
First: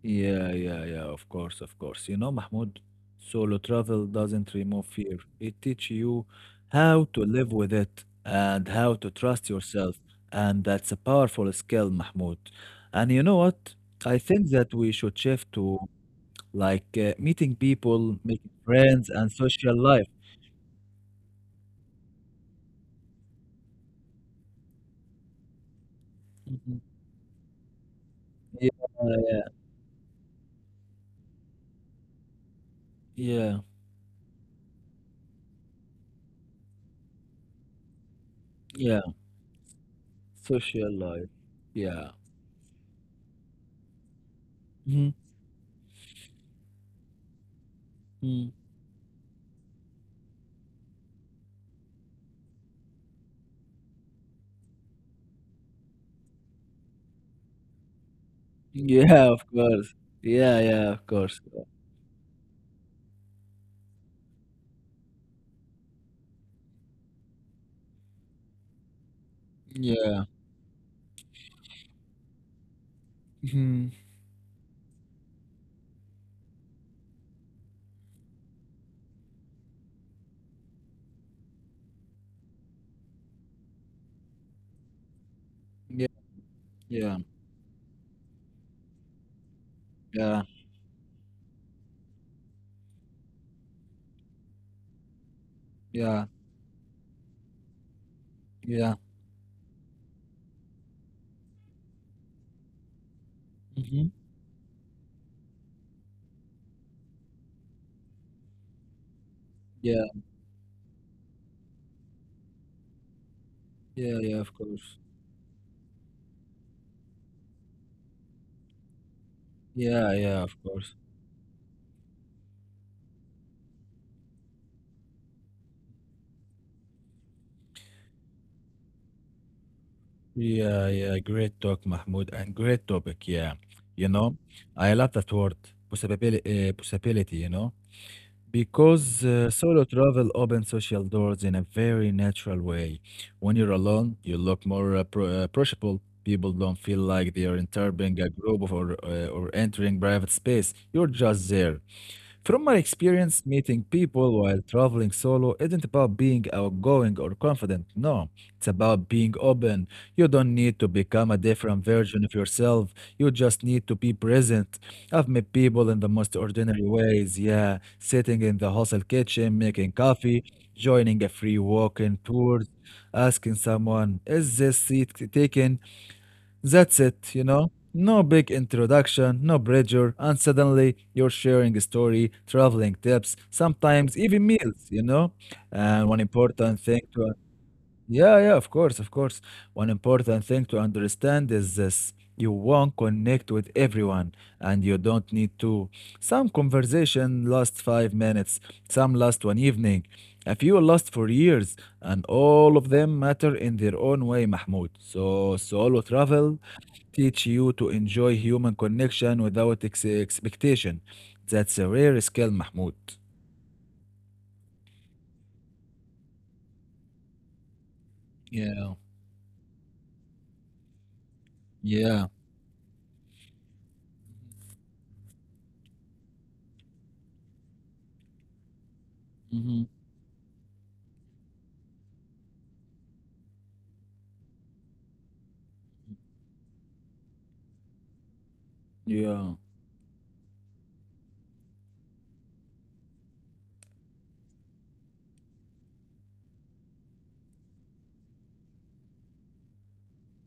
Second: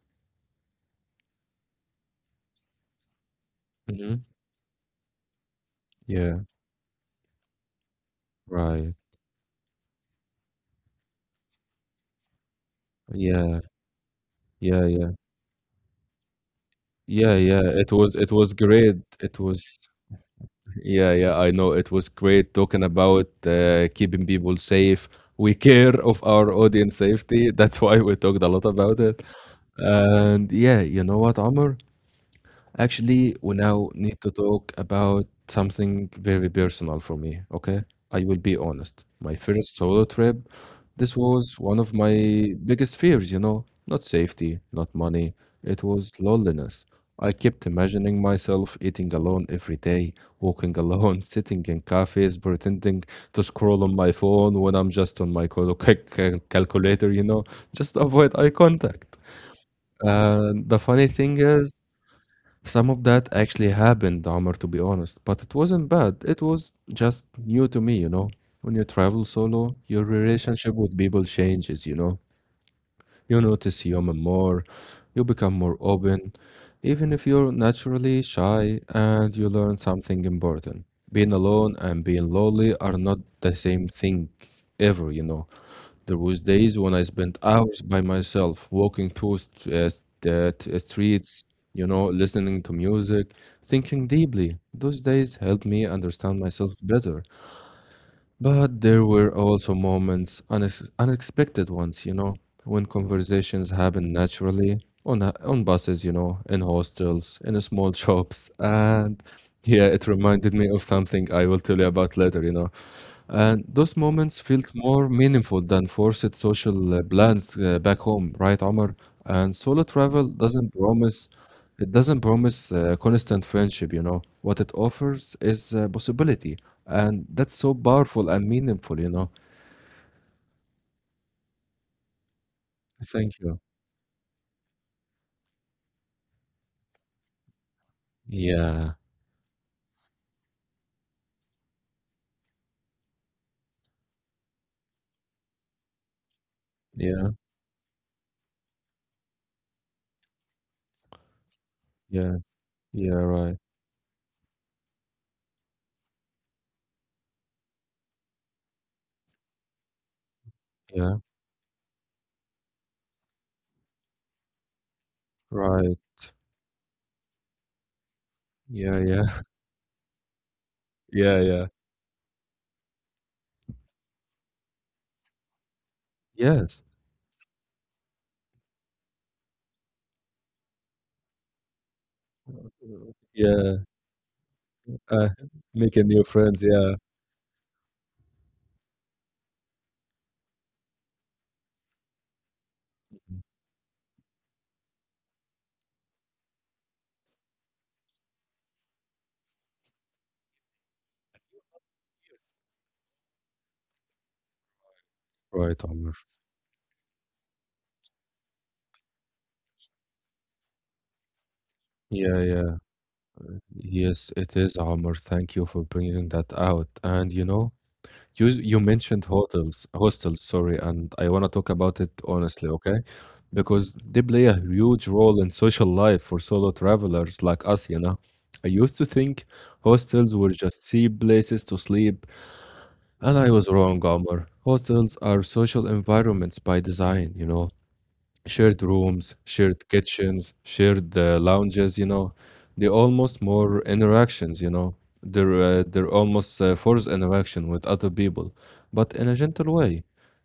Yeah, yeah, yeah, of course, of course. You know, Mahmoud, solo travel
Hmm.
doesn't remove fear. It teaches you
Yeah.
how to live with it and how
Right.
to trust yourself. And that's a powerful skill, Mahmoud. And you know
Yeah,
what? I think that
yeah,
we
yeah,
should shift to like
yeah,
meeting
yeah. It was
people,
it
making
was great.
friends, and
It
social
was
life.
Yeah, yeah. I know it was great talking about keeping people safe. We care of our
Mhm.
audience safety. That's why we talked a lot
Yeah,
about it.
yeah,
And yeah, you know what, Amr? Actually, we
yeah,
now need to talk about something very personal for me, okay? I will be
yeah.
honest. My first solo trip,
Social
this
life.
was one of
Yeah.
my biggest fears, you know? Not safety, not
Mhm.
money. It was loneliness. I kept imagining
Mm.
myself eating alone every day, walking alone, sitting in cafes, pretending to scroll on my phone when I'm just on my calculator, you know, just to avoid eye contact.
Yeah, of course. Yeah,
And the
yeah, of
funny
course.
thing is, some of that actually happened, Omar, to be honest, but it wasn't bad. It was just new to me, you know. When you travel solo, your
Yeah.
relationship with people changes, you know. You notice
Mhm.
human more, you become more open, even if you're naturally shy, and you learn something important. Being alone and being lonely are not the same thing ever, you know.
Yeah,
There was days when I
yeah,
spent hours by myself, walking through
yeah,
streets, you know, listening to music, thinking deeply. Those days helped me
yeah,
understand myself better. But
yeah.
there were also moments, unexpected ones, you know, when conversations
Mhm.
happen naturally on buses, you know, in hostels, in small shops, and yeah,
Yeah,
it reminded me of something I will tell you about later, you know. And those
yeah, yeah,
moments
of
felt
course.
more meaningful than forced social plans back home, right, Omar? And solo
Yeah,
travel
yeah, of
doesn't
course.
promise, it doesn't promise constant friendship, you know. What it offers is possibility, and that's so powerful and meaningful, you know.
Yeah, yeah, great talk, Mahmoud, and great topic.
Thank
Yeah,
you.
you know, I love that word, possibility, possibility, you know,
Yeah,
because solo travel opens social doors in a very natural way. When you're alone, you look more pro approachable. People don't feel
yeah,
like they are entering a group or entering private space. You're just there.
yeah,
From my
yeah,
experience,
right,
meeting people while traveling solo isn't about being outgoing or confident. No, it's about being open. You don't need to
yeah,
become a different version of yourself. You just need to be present. I've met people
right,
in the most ordinary ways. Yeah, sitting in the
yeah,
hostel
yeah,
kitchen, making coffee, joining a
yeah,
free
yeah,
walking tour, asking someone, is this seat taken?
yes,
That's it, you know? No big introduction, no pressure, and suddenly you're sharing a story, traveling tips,
yeah.
sometimes even meals, you
Uh,
know?
Making
And one
new friends,
important
yeah,
thing to yeah, yeah, of course, of course. One important thing to understand is this. You won't connect with everyone and you don't need to. Some conversation lasts 5 minutes, some last one evening, a few last for years, and all of them matter in their own way, Mahmoud. So
right,
solo
Omar.
travel teach you to enjoy human connection without expectation. That's a rare
Yeah,
skill,
yeah.
Mahmoud.
Yes, it is, Omar. Thank you for bringing that out. And you
Yeah,
mentioned hotels, hostels, sorry, and I want to talk about it
yeah,
honestly, okay? Because they play a huge role in social life for solo travelers like us, you know. I used to think
hmm,
hostels were just cheap places to sleep, and I was wrong, Omar. Hostels are social environments by design, shared rooms,
yeah.
shared kitchens, shared lounges, you know, they almost more interactions, you know, they're almost forced interaction with other people, but in a gentle way.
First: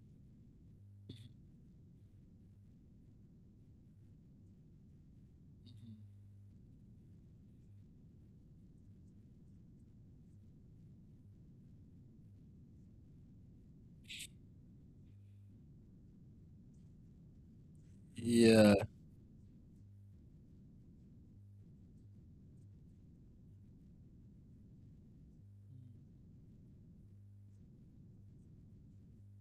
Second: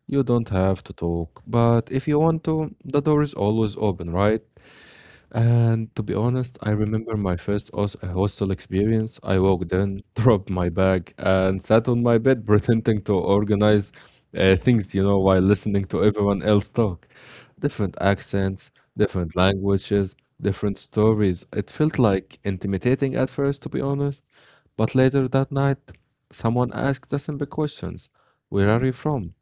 You don't have to talk, but if you want to, the door is always open, right? And to be honest, I remember my first hostel experience. I walked in, dropped my bag, and sat on my bed pretending to organize things, you know, while listening to everyone else talk. Different accents,
Yeah,
different languages, different stories. It felt like intimidating at first, to be honest. But later that night, someone asked us simple questions. Where are you from?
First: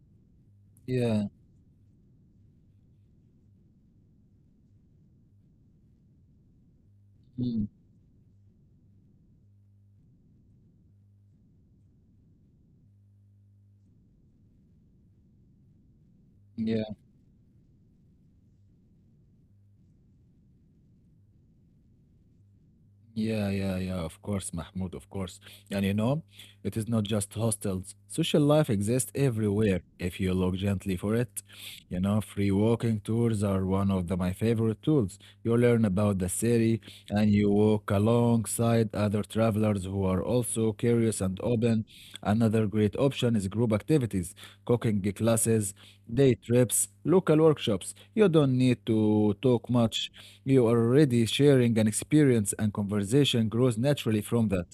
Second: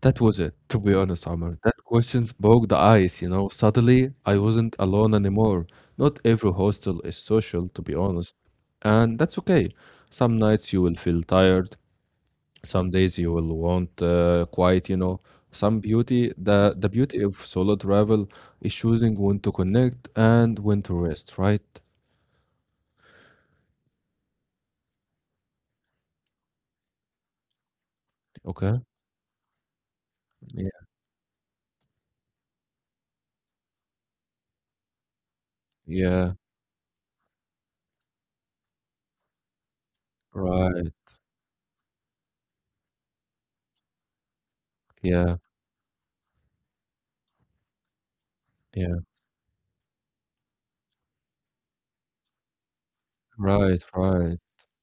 That was it, to be
yeah,
honest, Omar. That questions broke the ice, you know. Suddenly, I wasn't alone anymore. Not every hostel is
mm,
social, to be honest. And that's okay. Some nights you will feel tired. Some days you will want quiet, you know. The
yeah.
beauty of solo travel is choosing when to connect and when to rest, right?
Yeah, yeah, yeah, of course, Mahmoud, of course. And you know, it is not just hostels. Social life
Okay?
exists everywhere if you look
Yeah.
gently for it. You know, free walking tours are one of the, my favorite tools. You learn about
Yeah.
the city and you walk alongside other travelers who are also
Right.
curious and open. Another great option is group activities, cooking
Yeah.
classes, day trips, local workshops. You don't
Yeah.
need to talk much. You are already sharing an experience and conversation
Right.
grows naturally
Right.
from that.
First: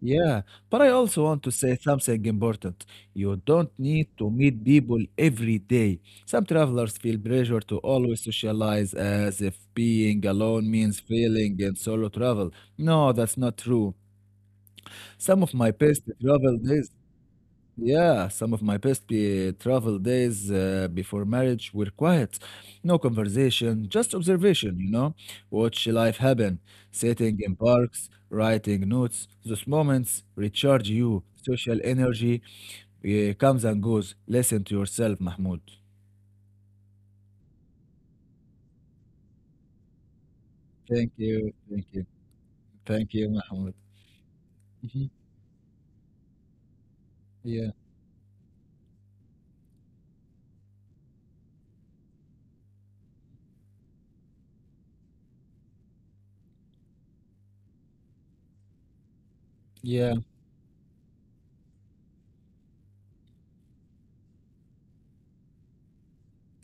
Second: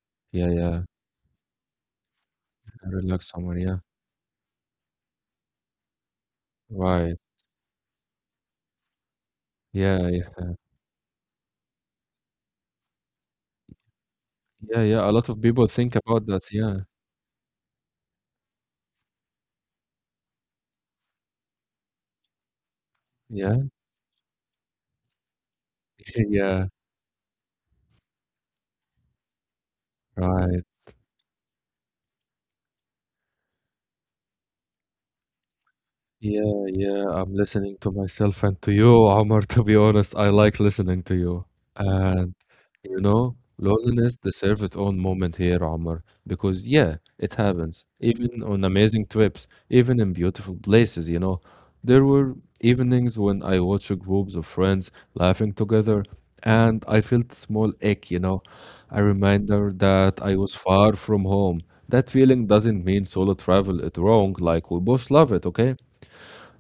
Yeah,
Yeah.
but
Yeah.
I also want to say something important. You
Relax, Omar.
don't
Yeah.
need to meet people every day. Some travelers feel
Right.
pressure to always socialize as if
Yeah. Yeah.
being alone means failing in solo travel. No, that's not true.
Yeah, yeah, a lot of
Some of
people
my
think
best
about that,
travel
yeah.
days yeah, some of my best be travel days before marriage were quiet. No
Yeah,
conversation, just observation, you know? Watch life happen,
yeah,
sitting in parks, writing notes. Those moments
right.
recharge you. Social energy comes and goes. Listen to yourself, Mahmoud.
Yeah, yeah, I'm listening to myself and to you, Omar, to be honest. I like listening
Thank
to you.
you, thank you,
And. You
thank you,
know,
Mahmoud.
loneliness deserves its own
Mhm.
moment here, Omar, because yeah, it
Yeah,
happens. Even on amazing trips, even in beautiful places, you know. There were evenings when I watched groups of friends laughing together and I felt small ache, you know, a reminder
yeah,
that I was far from home. That feeling doesn't mean solo travel is wrong, like we both love it, okay?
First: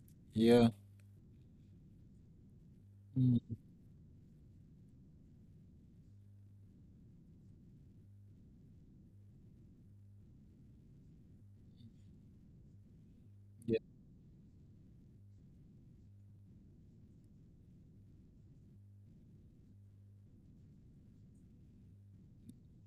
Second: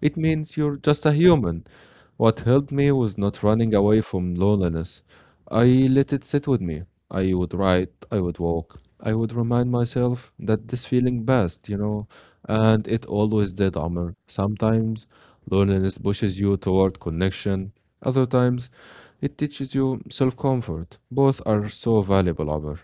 It means
yeah.
you're just a human. What helped me was not
Mm,
running away from loneliness. I let it sit with me. I would write, I would walk, I would remind myself that this feeling passed, you know, and it always did,
yeah.
Amr. Sometimes loneliness pushes you toward connection, other times it teaches you self comfort. Both are so valuable, Amr.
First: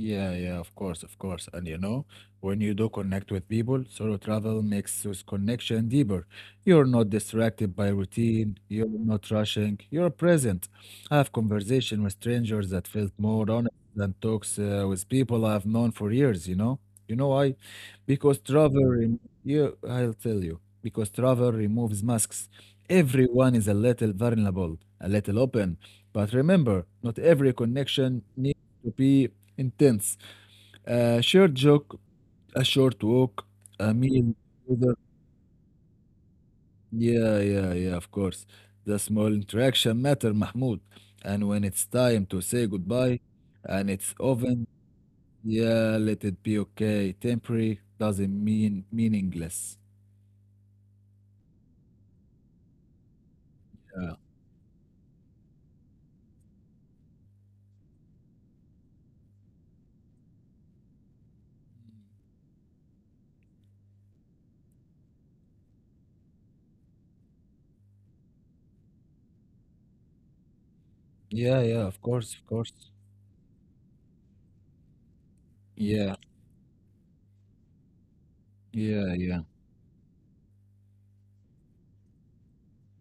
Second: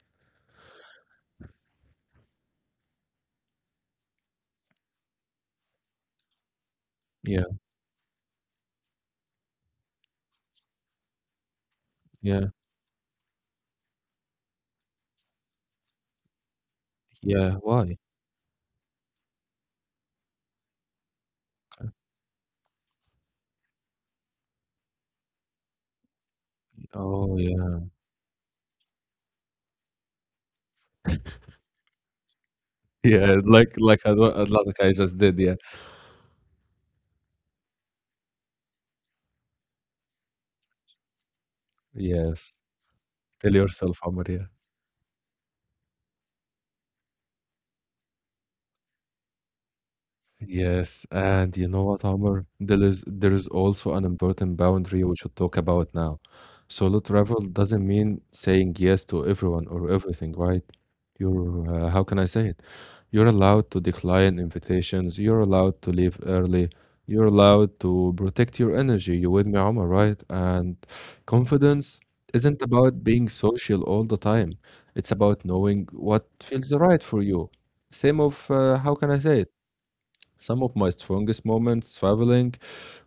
Yeah, yeah, of course, of course. And you know, when you do connect with people, solo travel makes this connection deeper. You're not
Yeah,
distracted by routine, you're not rushing, you're present. I have conversation with
yeah,
strangers that felt more honest than talks with people I've known for years, you know? You know why?
yeah. Why?
Because travel, rem- you, I'll tell you, because travel removes masks. Everyone is a little vulnerable, a little open. But remember, not
Oh,
every
yeah.
connection needs to be intense. A shared joke, a short
Yeah,
walk,
like
a
like
meal
like I
together.
just did, yeah.
Yeah, yeah, yeah, of course. The small interaction matter, Mahmoud. And when it's time to
Yes.
say goodbye,
Tell
and
yourself,
it's
Amor, yeah.
often, yeah, let it be okay. Temporary doesn't mean meaningless.
Yes, and you know what, Omar? There is also an
Yeah,
important boundary we should talk about now. Solo travel doesn't mean saying yes to everyone or everything, right? You're how can I say it? You're allowed to decline invitations. You're allowed to leave early. You're allowed to protect your energy. You with me, Omar, right? And
yeah, yeah,
confidence
of course, of
isn't
course.
about being social all the time. It's about knowing
Yeah,
what feels right for you. Same of how can I
yeah,
say
yeah.
it? Some of my strongest moments traveling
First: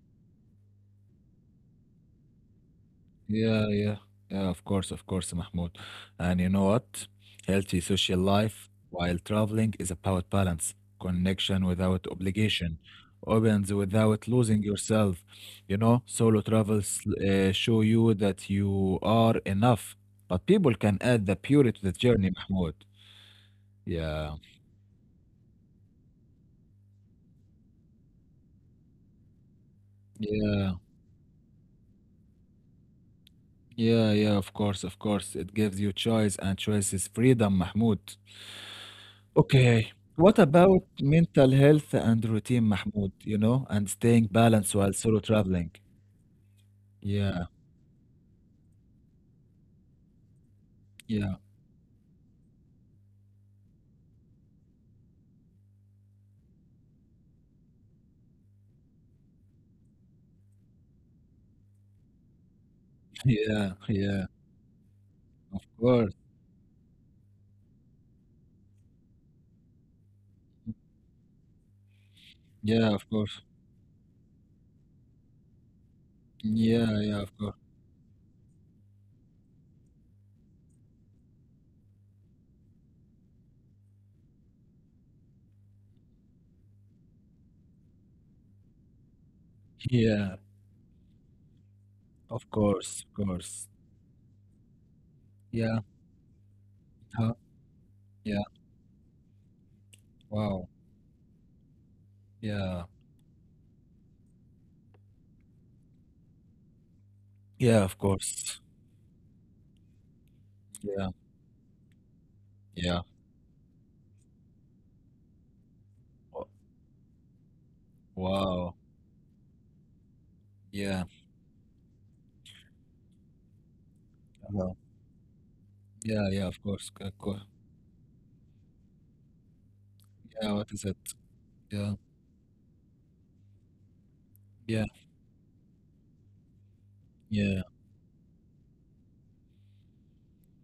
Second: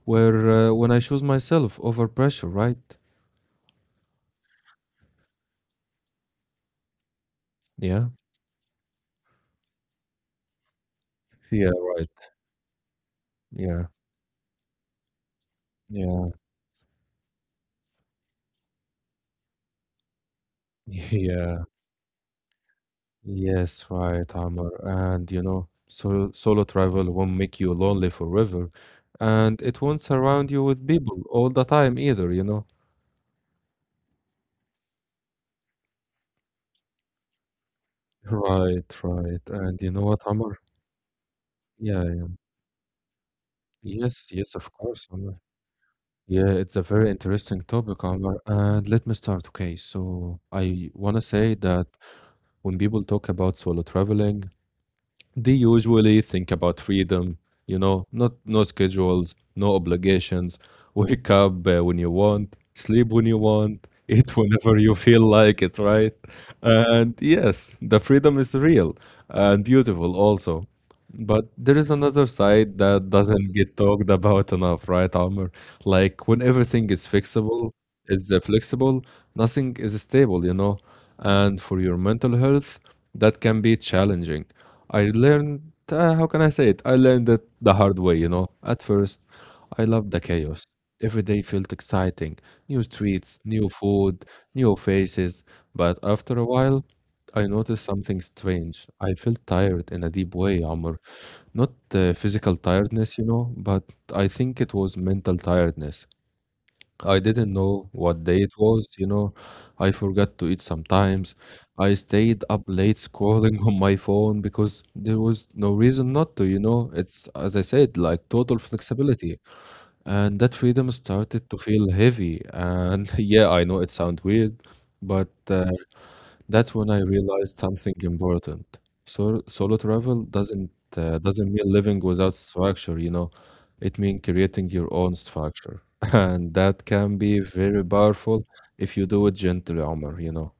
were when I chose myself over pressure, right?
Yeah, yeah, yeah, of course, Mahmoud. And you know what? Healthy
Yeah.
social life while traveling is about balance, connection
Yeah,
without
right.
obligation, opens
Yeah.
without losing yourself. You know,
Yeah.
solo travels show you that you are enough, but people can add the
Yeah.
purity to the journey, Mahmoud.
Yes, right,
Yeah,
Amr. And you know, solo travel won't make you lonely forever. And it won't surround you
yeah,
with people all the time either, you know?
yeah, yeah, of course, of course. It gives you choice and choice is freedom, Mahmoud.
Right, right. And you
Okay.
know what,
What
Amr?
about mental health and
Yeah.
routine, Mahmoud, you know, and staying
Yes, yes, of
balanced while
course,
solo
Amr.
traveling?
Yeah, it's a very
Yeah,
interesting topic, Amr. And let me start. Okay, so I want to
yeah,
say that when people talk about solo traveling, they usually think about freedom, you know, not no schedules, no obligations, wake up when you want, sleep when you
yeah,
want,
yeah,
eat whenever you feel like
of
it,
course.
right? And yes, the freedom is real and beautiful also. But there is another side
Yeah,
that
of course.
doesn't get talked about enough, right, Amr? Like when everything
Yeah,
is
yeah, of course.
fixable, is flexible, nothing is stable, you know? And for your mental health, that can be challenging. I learned, how can I say it? I learned it the hard way, you know? At first, I loved the
Yeah,
chaos. Every day felt exciting.
of
New
course, of
streets,
course.
new food, new faces.
Yeah,
But after a while,
huh?
I noticed something
Yeah,
strange. I felt tired in a deep way,
wow.
Amr. Not physical
Yeah,
tiredness, you know, but I think it was mental tiredness. I didn't
yeah,
know
of
what day it
course.
was, you know. I forgot to eat
Yeah,
sometimes. I stayed up late
yeah.
scrolling on my phone because there was no reason not
Wa-
to, you know. It's, as I said, like total
wow.
flexibility. And that freedom
Yeah,
started to feel heavy. And yeah, I know it sounds weird,
uh,
but
yeah, yeah, of
that's when
course,
I
of course.
realized something important. So, solo travel
Yeah,
doesn't
what is it?
uh, doesn't mean
Yeah,
living without structure, you know. It means creating
yeah,
your own structure, and that can be
yeah.
very powerful if you do it gently, Omar, you know.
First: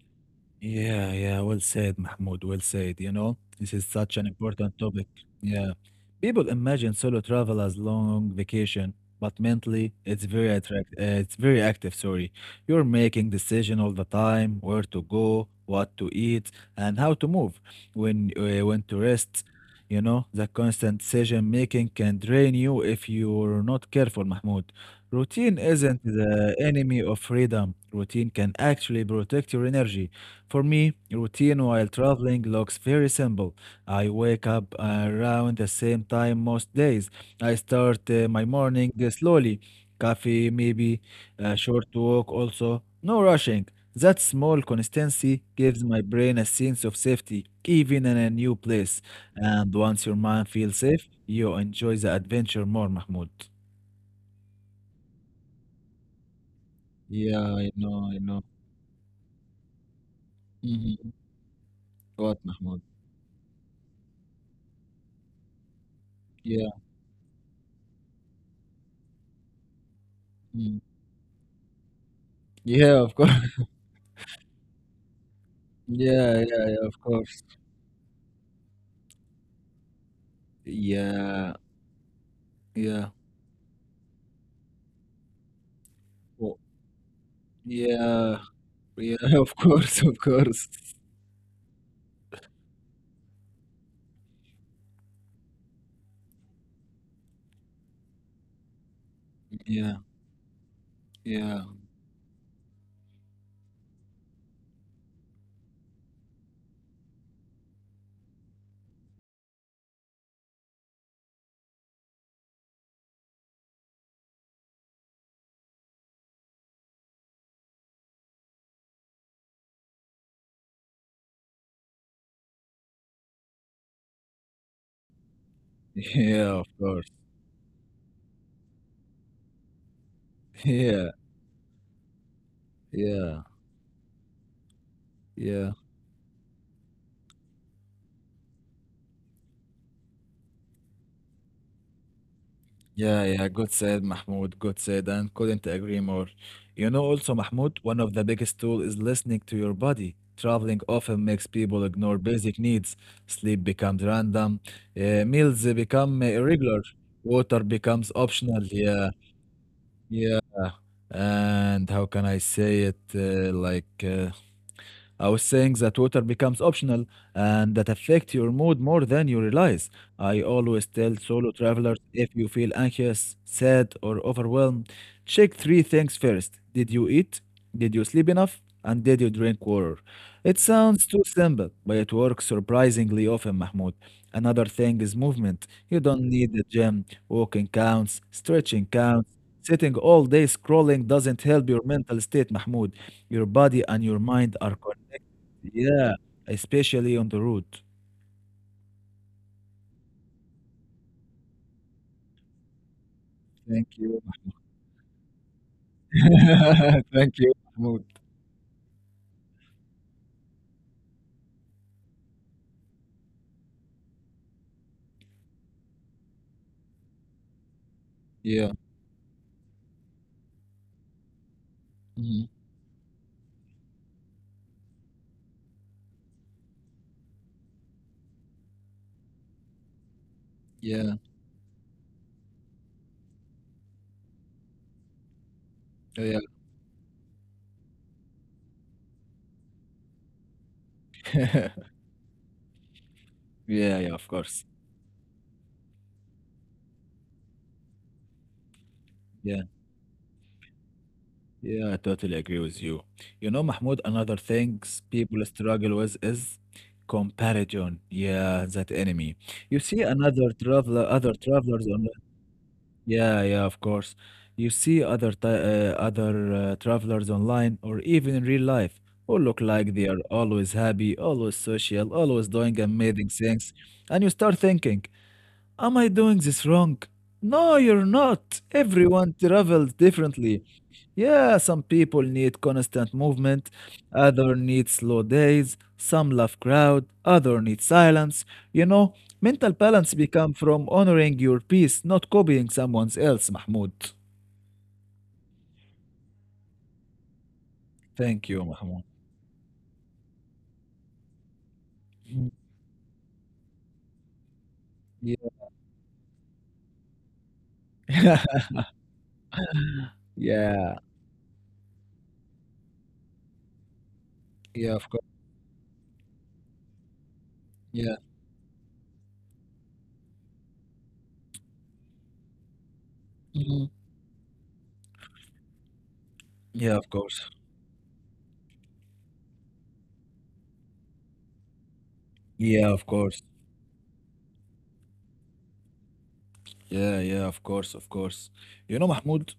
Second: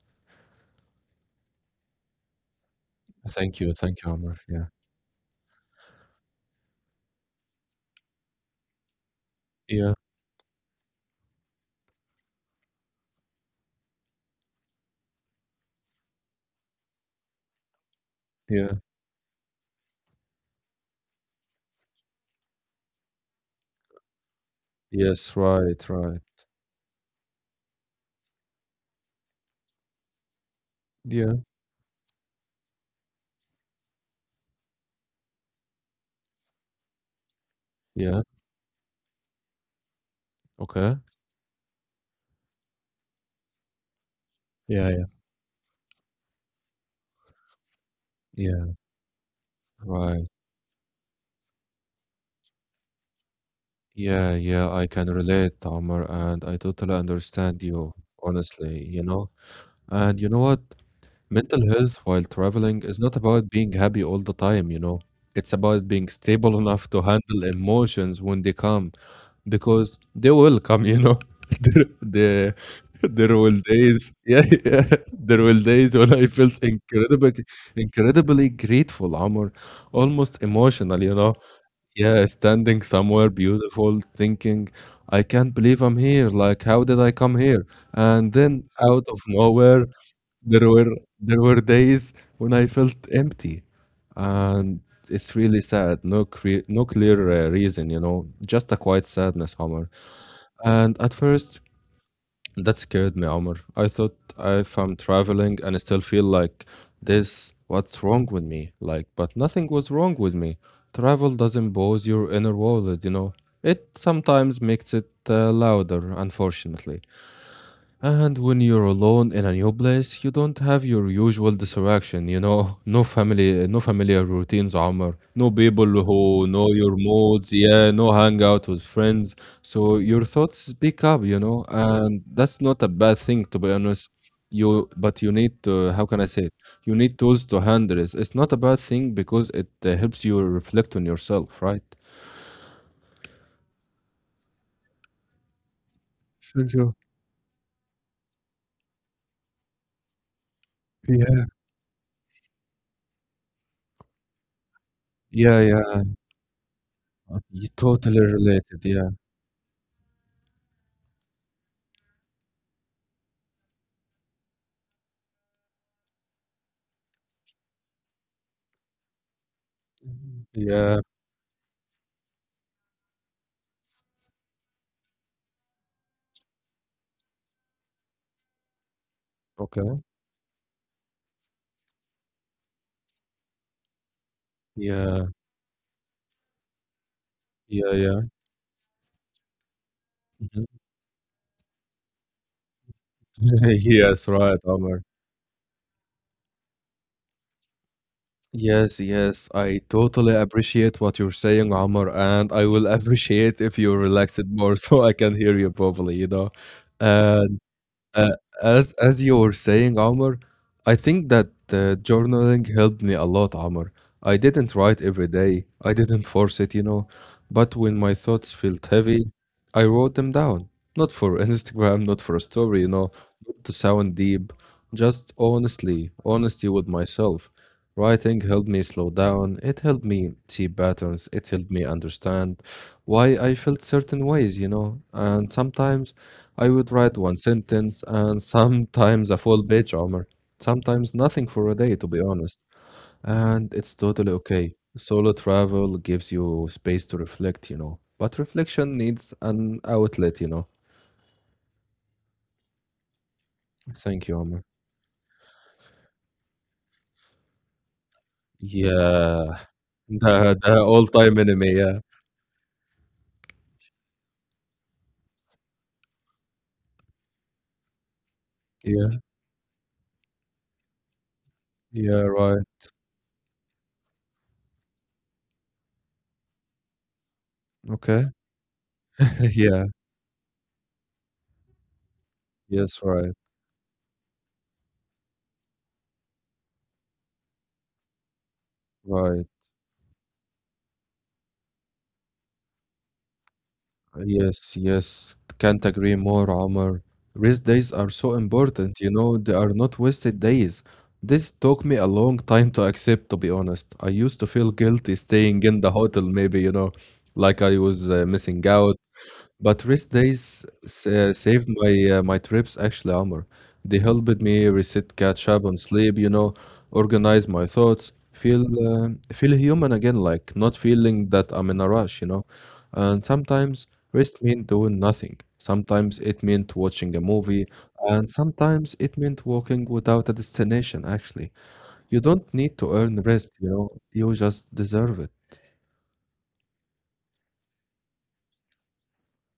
Yeah, yeah, well said, Mahmoud. Well said. You know, this is
Thank you,
such an
Omar. Yeah,
important topic. Yeah. People imagine solo travel as long vacation, but
yeah,
mentally it's very active, sorry. You're making decision all the time, where to go, what to eat, and how to move,
yeah.
when to rest. You know, the constant decision making can drain you if you're not careful, Mahmoud.
Yes,
Routine
right,
isn't
right.
the enemy of freedom. Routine can actually protect your energy. For me,
Yeah,
routine while traveling looks very simple. I wake up around the same time most days. I start
yeah.
my morning slowly. Coffee,
Okay.
maybe a short walk also. No rushing. That small
Yeah, yeah.
consistency gives my brain a sense of safety, even in a new
Yeah,
place. And once your
right.
mind feels safe, you enjoy the adventure more, Mahmoud.
Yeah, yeah, I can relate, Omar, and I totally
Yeah,
understand
I
you,
know, I know.
honestly, you know. And you know what?
Mhm.
Mental health while
What,
traveling
Mahmoud?
is not about being happy all the time, you know. It's about being stable
Yeah.
enough to handle emotions when they come because they will
Mm.
come, you know. there, there,
Yeah, of course.
there will days, yeah, yeah, there will days when I
Yeah,
felt
yeah, yeah, of course.
incredibly grateful, Amr, almost emotional, you know.
Yeah,
Yeah, standing
yeah,
somewhere beautiful, thinking, I can't believe I'm here.
well,
Like, how did I come here? And
yeah,
then out
yeah,
of
of
nowhere,
course, of
there
course.
were there were days when I felt empty, and it's really sad. No clear reason, you know, just a quiet sadness, Omar.
Yeah,
And at first,
yeah,
that scared me, Omar. I thought if I'm traveling and I still feel like this, what's wrong with me? Like, but nothing was wrong with me. Travel doesn't pose your inner world, you know. It sometimes makes it louder, unfortunately. And when you're alone in a new place, you don't have your usual distraction, you know, no family, no familiar routines, Omar, no people who
yeah,
know
of
your
course.
moods, yeah, no hangout with friends. So your thoughts speak
Yeah,
up, you know, and that's not a bad
yeah,
thing to be honest. But you need
yeah,
to, how can I say it? You need tools to handle it. It's not a bad thing because it helps you reflect on yourself, right?
yeah, yeah. Good said, Mahmoud. Good said, and couldn't agree more. You
Sergio,
know, also, Mahmoud, one of the biggest tool is listening to your body. Traveling often
yeah.
makes people ignore basic needs. Sleep becomes random,
Yeah,
meals
yeah,
become irregular, water
you
becomes
totally
optional.
related, yeah.
Yeah, yeah. And how can I say it? Like, I was saying that water becomes optional and that affects your mood more than you realize. I
Mhm.
always
Yeah.
tell solo travelers if you feel anxious, sad, or overwhelmed, check three things first. Did you eat? Did you sleep enough? And did you drink
Okay.
water? It sounds too simple, but it works surprisingly often, Mahmoud. Another thing is
Yeah,
movement. You don't need the gym. Walking
yeah, yeah.
counts, stretching counts. Sitting all day
Mhm.
scrolling doesn't help your mental state, Mahmoud. Your body and
Yes,
your
right,
mind are
Omar.
yeah, especially on the road.
Yes, yes, I totally appreciate what you're saying, Omar, and I will appreciate if you
Thank
relax it
you.
more so I can hear you properly, you know. Uh,
Thank you,
Uh,
Mahmoud.
as you were saying, Omar, I think that journaling helped me a lot, Omar. I didn't write every day. I didn't force it, you know. But when my thoughts felt
Yeah.
heavy, I wrote them down. Not for Instagram, not for a story, you
Mhm.
know, not to sound deep, just honestly, honesty with myself. Writing helped me slow down. It helped me see patterns. It
Yeah.
helped me understand why I felt certain ways, you know. And sometimes
Oh,
I
Yeah.
would write one sentence and sometimes a full page, Omar. Sometimes nothing for a day, to be honest. And it's totally
Yeah, yeah, of
okay.
course.
Solo travel gives you space to reflect, you know. But reflection needs an
Yeah.
outlet, you know.
Yeah, I totally agree with you. You know,
Thank
Mahmoud,
you, Omar.
another things people struggle with is comparison. Yeah, that enemy.
Yeah.
You see another
The
traveler, other
all-time enemy,
travelers.
yeah.
Yeah, yeah, of course. You see other travelers online or even in real life
Yeah.
who look like they are always happy, always social,
Yeah,
always
right.
doing amazing things, and you start thinking, "Am I doing this wrong?" No, you're
Okay.
not. Everyone
Yeah.
travels differently. Yeah, some people need
Yes,
constant
right.
movement, other need slow days, some love crowd, other need silence. You know,
Right.
mental balance become from honoring your peace, not copying someone else, Mahmoud.
Yes, yes, can't agree more, Omar. Rest days are so
Thank you,
important,
Mahmoud.
you know, they are not wasted days. This took me a long
Mm,
time to accept, to be honest. I used to feel guilty
Yeah.
staying in the hotel, maybe, you know, like I was missing out but
Yeah,
saved my trips actually, Amr. They helped me
yeah, of
reset,
course.
catch up on sleep, you know, organize my thoughts,
Yeah.
feel human again, like not feeling that I'm in a rush, you know. And sometimes
Mhm.
rest meant doing nothing. Sometimes it meant
Yeah, of
watching a
course.
movie, and sometimes it meant walking without a destination, actually. You don't need
Yeah,
to
of
earn
course.
rest, you know. You just deserve it.
Yeah, yeah, of course, of course. You know, Mahmoud,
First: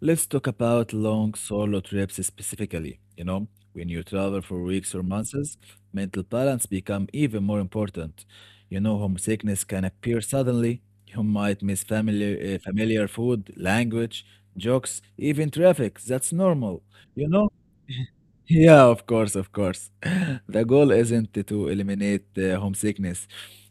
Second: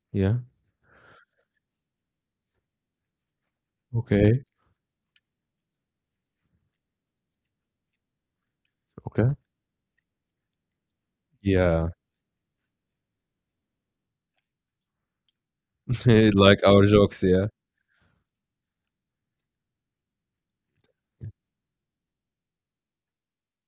let's
Yeah.
talk about long solo trips specifically. You know, when you travel
Okay.
for weeks or months, mental balance become even more important. You know,
Okay.
homesickness can appear suddenly. You might miss
Yeah.
familiar food, language, jokes, even traffic. That's
Like
normal.
our jokes,
You know?
yeah.
Yeah, of course, of course. The goal isn't to eliminate homesickness.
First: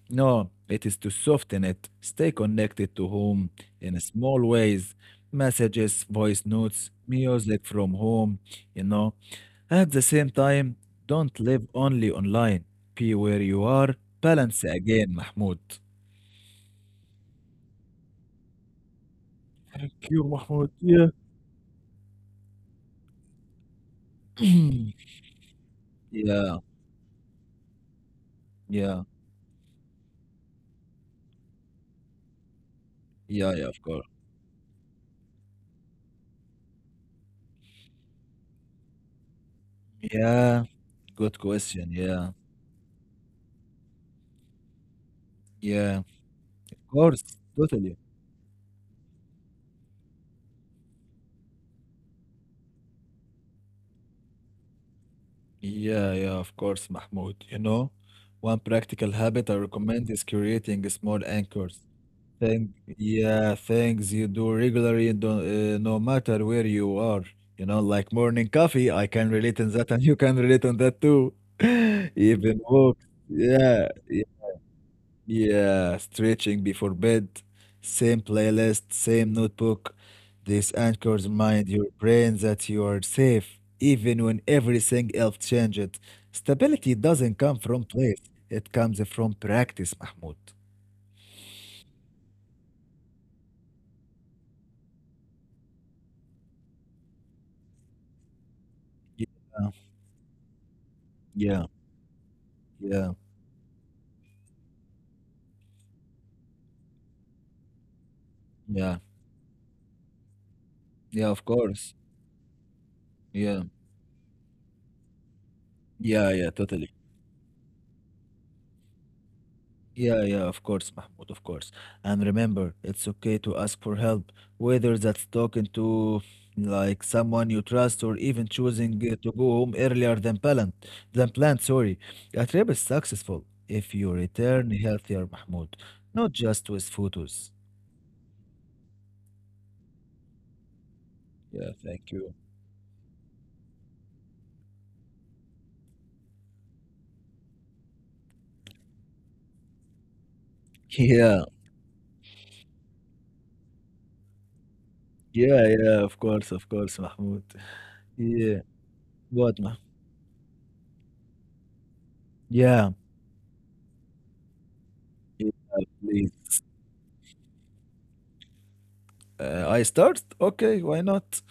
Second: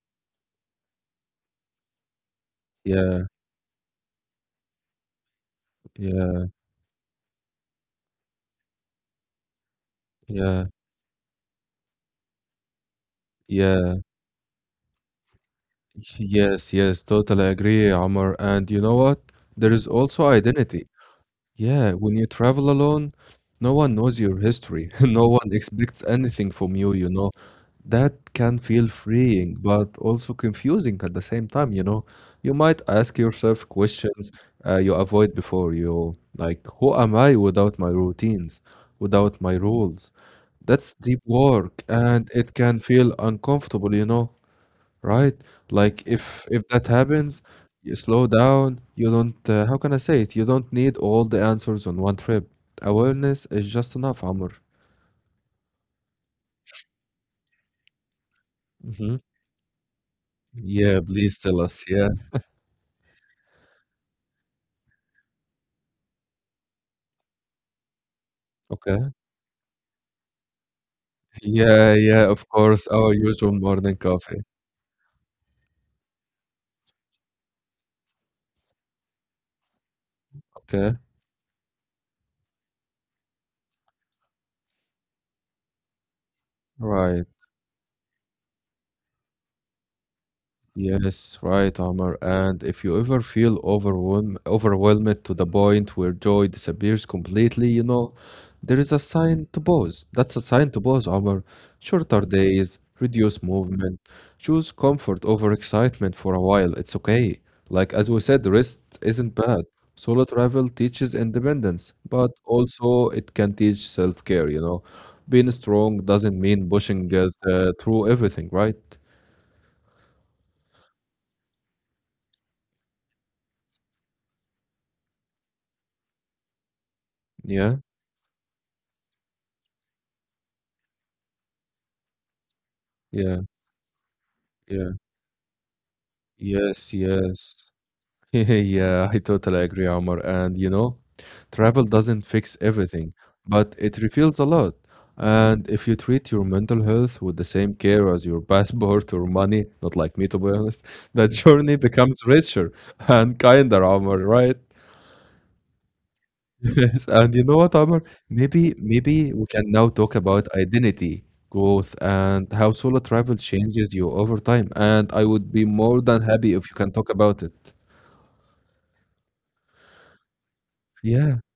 No, it is to soften it. Stay connected to
Yeah,
home in small ways, messages,
yeah,
voice notes, music from home, you know. At the same
yeah,
time, don't live only online. Be where you
yeah.
are. Balance again, Mahmoud.
Yes, yes, totally agree, Omar. And you know what? There is
Thank
also
you, Mahmoud.
identity.
Yeah.
Yeah, when you travel alone, no one knows your history. No one expects anything
Yeah,
from you, you know. That can feel
yeah,
freeing, but also confusing at the same time, you know. You might ask
yeah,
yourself
yeah, of course.
questions you avoid before you, like, who am I without my routines, without my rules?
Yeah,
That's deep
good
work,
question.
and
Yeah,
it can feel uncomfortable, you know, right?
yeah,
Like if that
of course,
happens, you
totally.
slow down. You don't, how can I say it? You don't need all the answers on one trip. Awareness is just enough, Amr.
Yeah, yeah, of course, Mahmoud. You know, one practical
Hmm.
habit I recommend is creating
Yeah,
small
please tell
anchors.
us. Yeah.
Thing, yeah, things you do regularly, do, no matter where you are. You know, like morning coffee, I
Okay.
can relate on that, and you can relate on that too.
Yeah, yeah, of
Even
course,
walk.
our usual
Yeah,
morning coffee.
yeah, stretching before bed, same playlist, same notebook. This
Okay,
anchors mind your brain that you are safe, even when everything else changes. Stability
right.
doesn't come from place, it comes from practice, Mahmoud.
Yes, right, Omar. And if you ever feel overwhelmed to the point where joy disappears completely, you know, there is a
Yeah,
sign to pause. That's a sign to pause, Omar.
yeah,
Shorter days,
yeah,
reduce movement, choose comfort over excitement for a while. It's okay. Like as we said, rest
yeah,
isn't bad. Solo travel teaches
yeah, of
independence,
course.
but also it can
Yeah,
teach self-care, you know. Being strong
yeah,
doesn't
yeah,
mean
totally.
pushing through everything, right?
Yeah, yeah, of course, Mahmoud, of course. And remember, it's okay to ask for help, whether that's talking to like someone you
Yeah,
trust or even choosing to go home earlier than planned, sorry. A trip is
yeah.
successful if you return
Yeah.
healthier, Mahmoud, not just with
Yes,
photos.
yes. Yeah, I totally agree, Omar. And you know,
Yeah,
travel
thank
doesn't
you.
fix everything, but it reveals a lot. And if you treat your mental health with the same care as your passport or money, not like me to be honest, that
Yeah,
journey becomes richer and kinder, Omar, right?
yeah, yeah, of course,
Yes, and
Mahmoud.
you know what, Amr?
Yeah,
Maybe we
what,
can
Mahmoud?
now talk about identity, growth, and how
Yeah,
solo travel changes you over time. And I would
yeah,
be more than
please.
happy if you can talk about it.
I start? Okay, why
Yeah.
not?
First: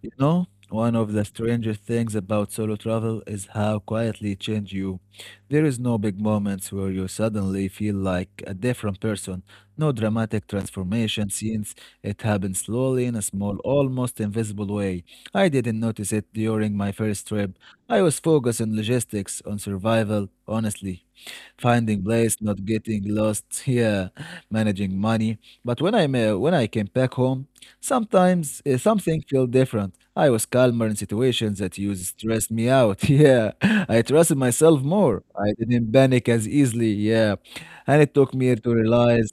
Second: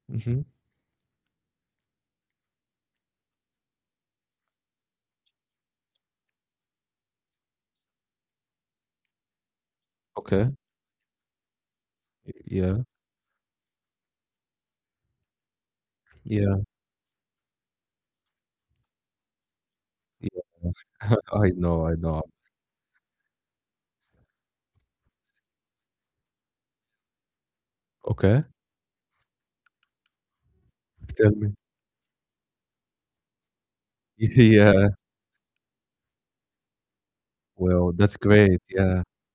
You
Mhm.
know, one of the strangest things about solo travel is how quietly it changes you. There is no big moments where you suddenly feel like a different person. No dramatic
Okay.
transformation scenes. It happens
Yeah.
slowly in a small, almost invisible way. I didn't notice it
Yeah.
during my first trip. I was focused on logistics, on survival,
Yeah.
honestly
I know. I
finding
know.
place, not getting lost here, managing money. But when when I came back home,
Okay.
sometimes something felt different. I was calmer in
Tell me.
situations that used to stress me out. Yeah, I trusted myself
Yeah.
more. I didn't panic as easily. Yeah,
Well,
and it
that's
took me
great.
to
Yeah.
realize.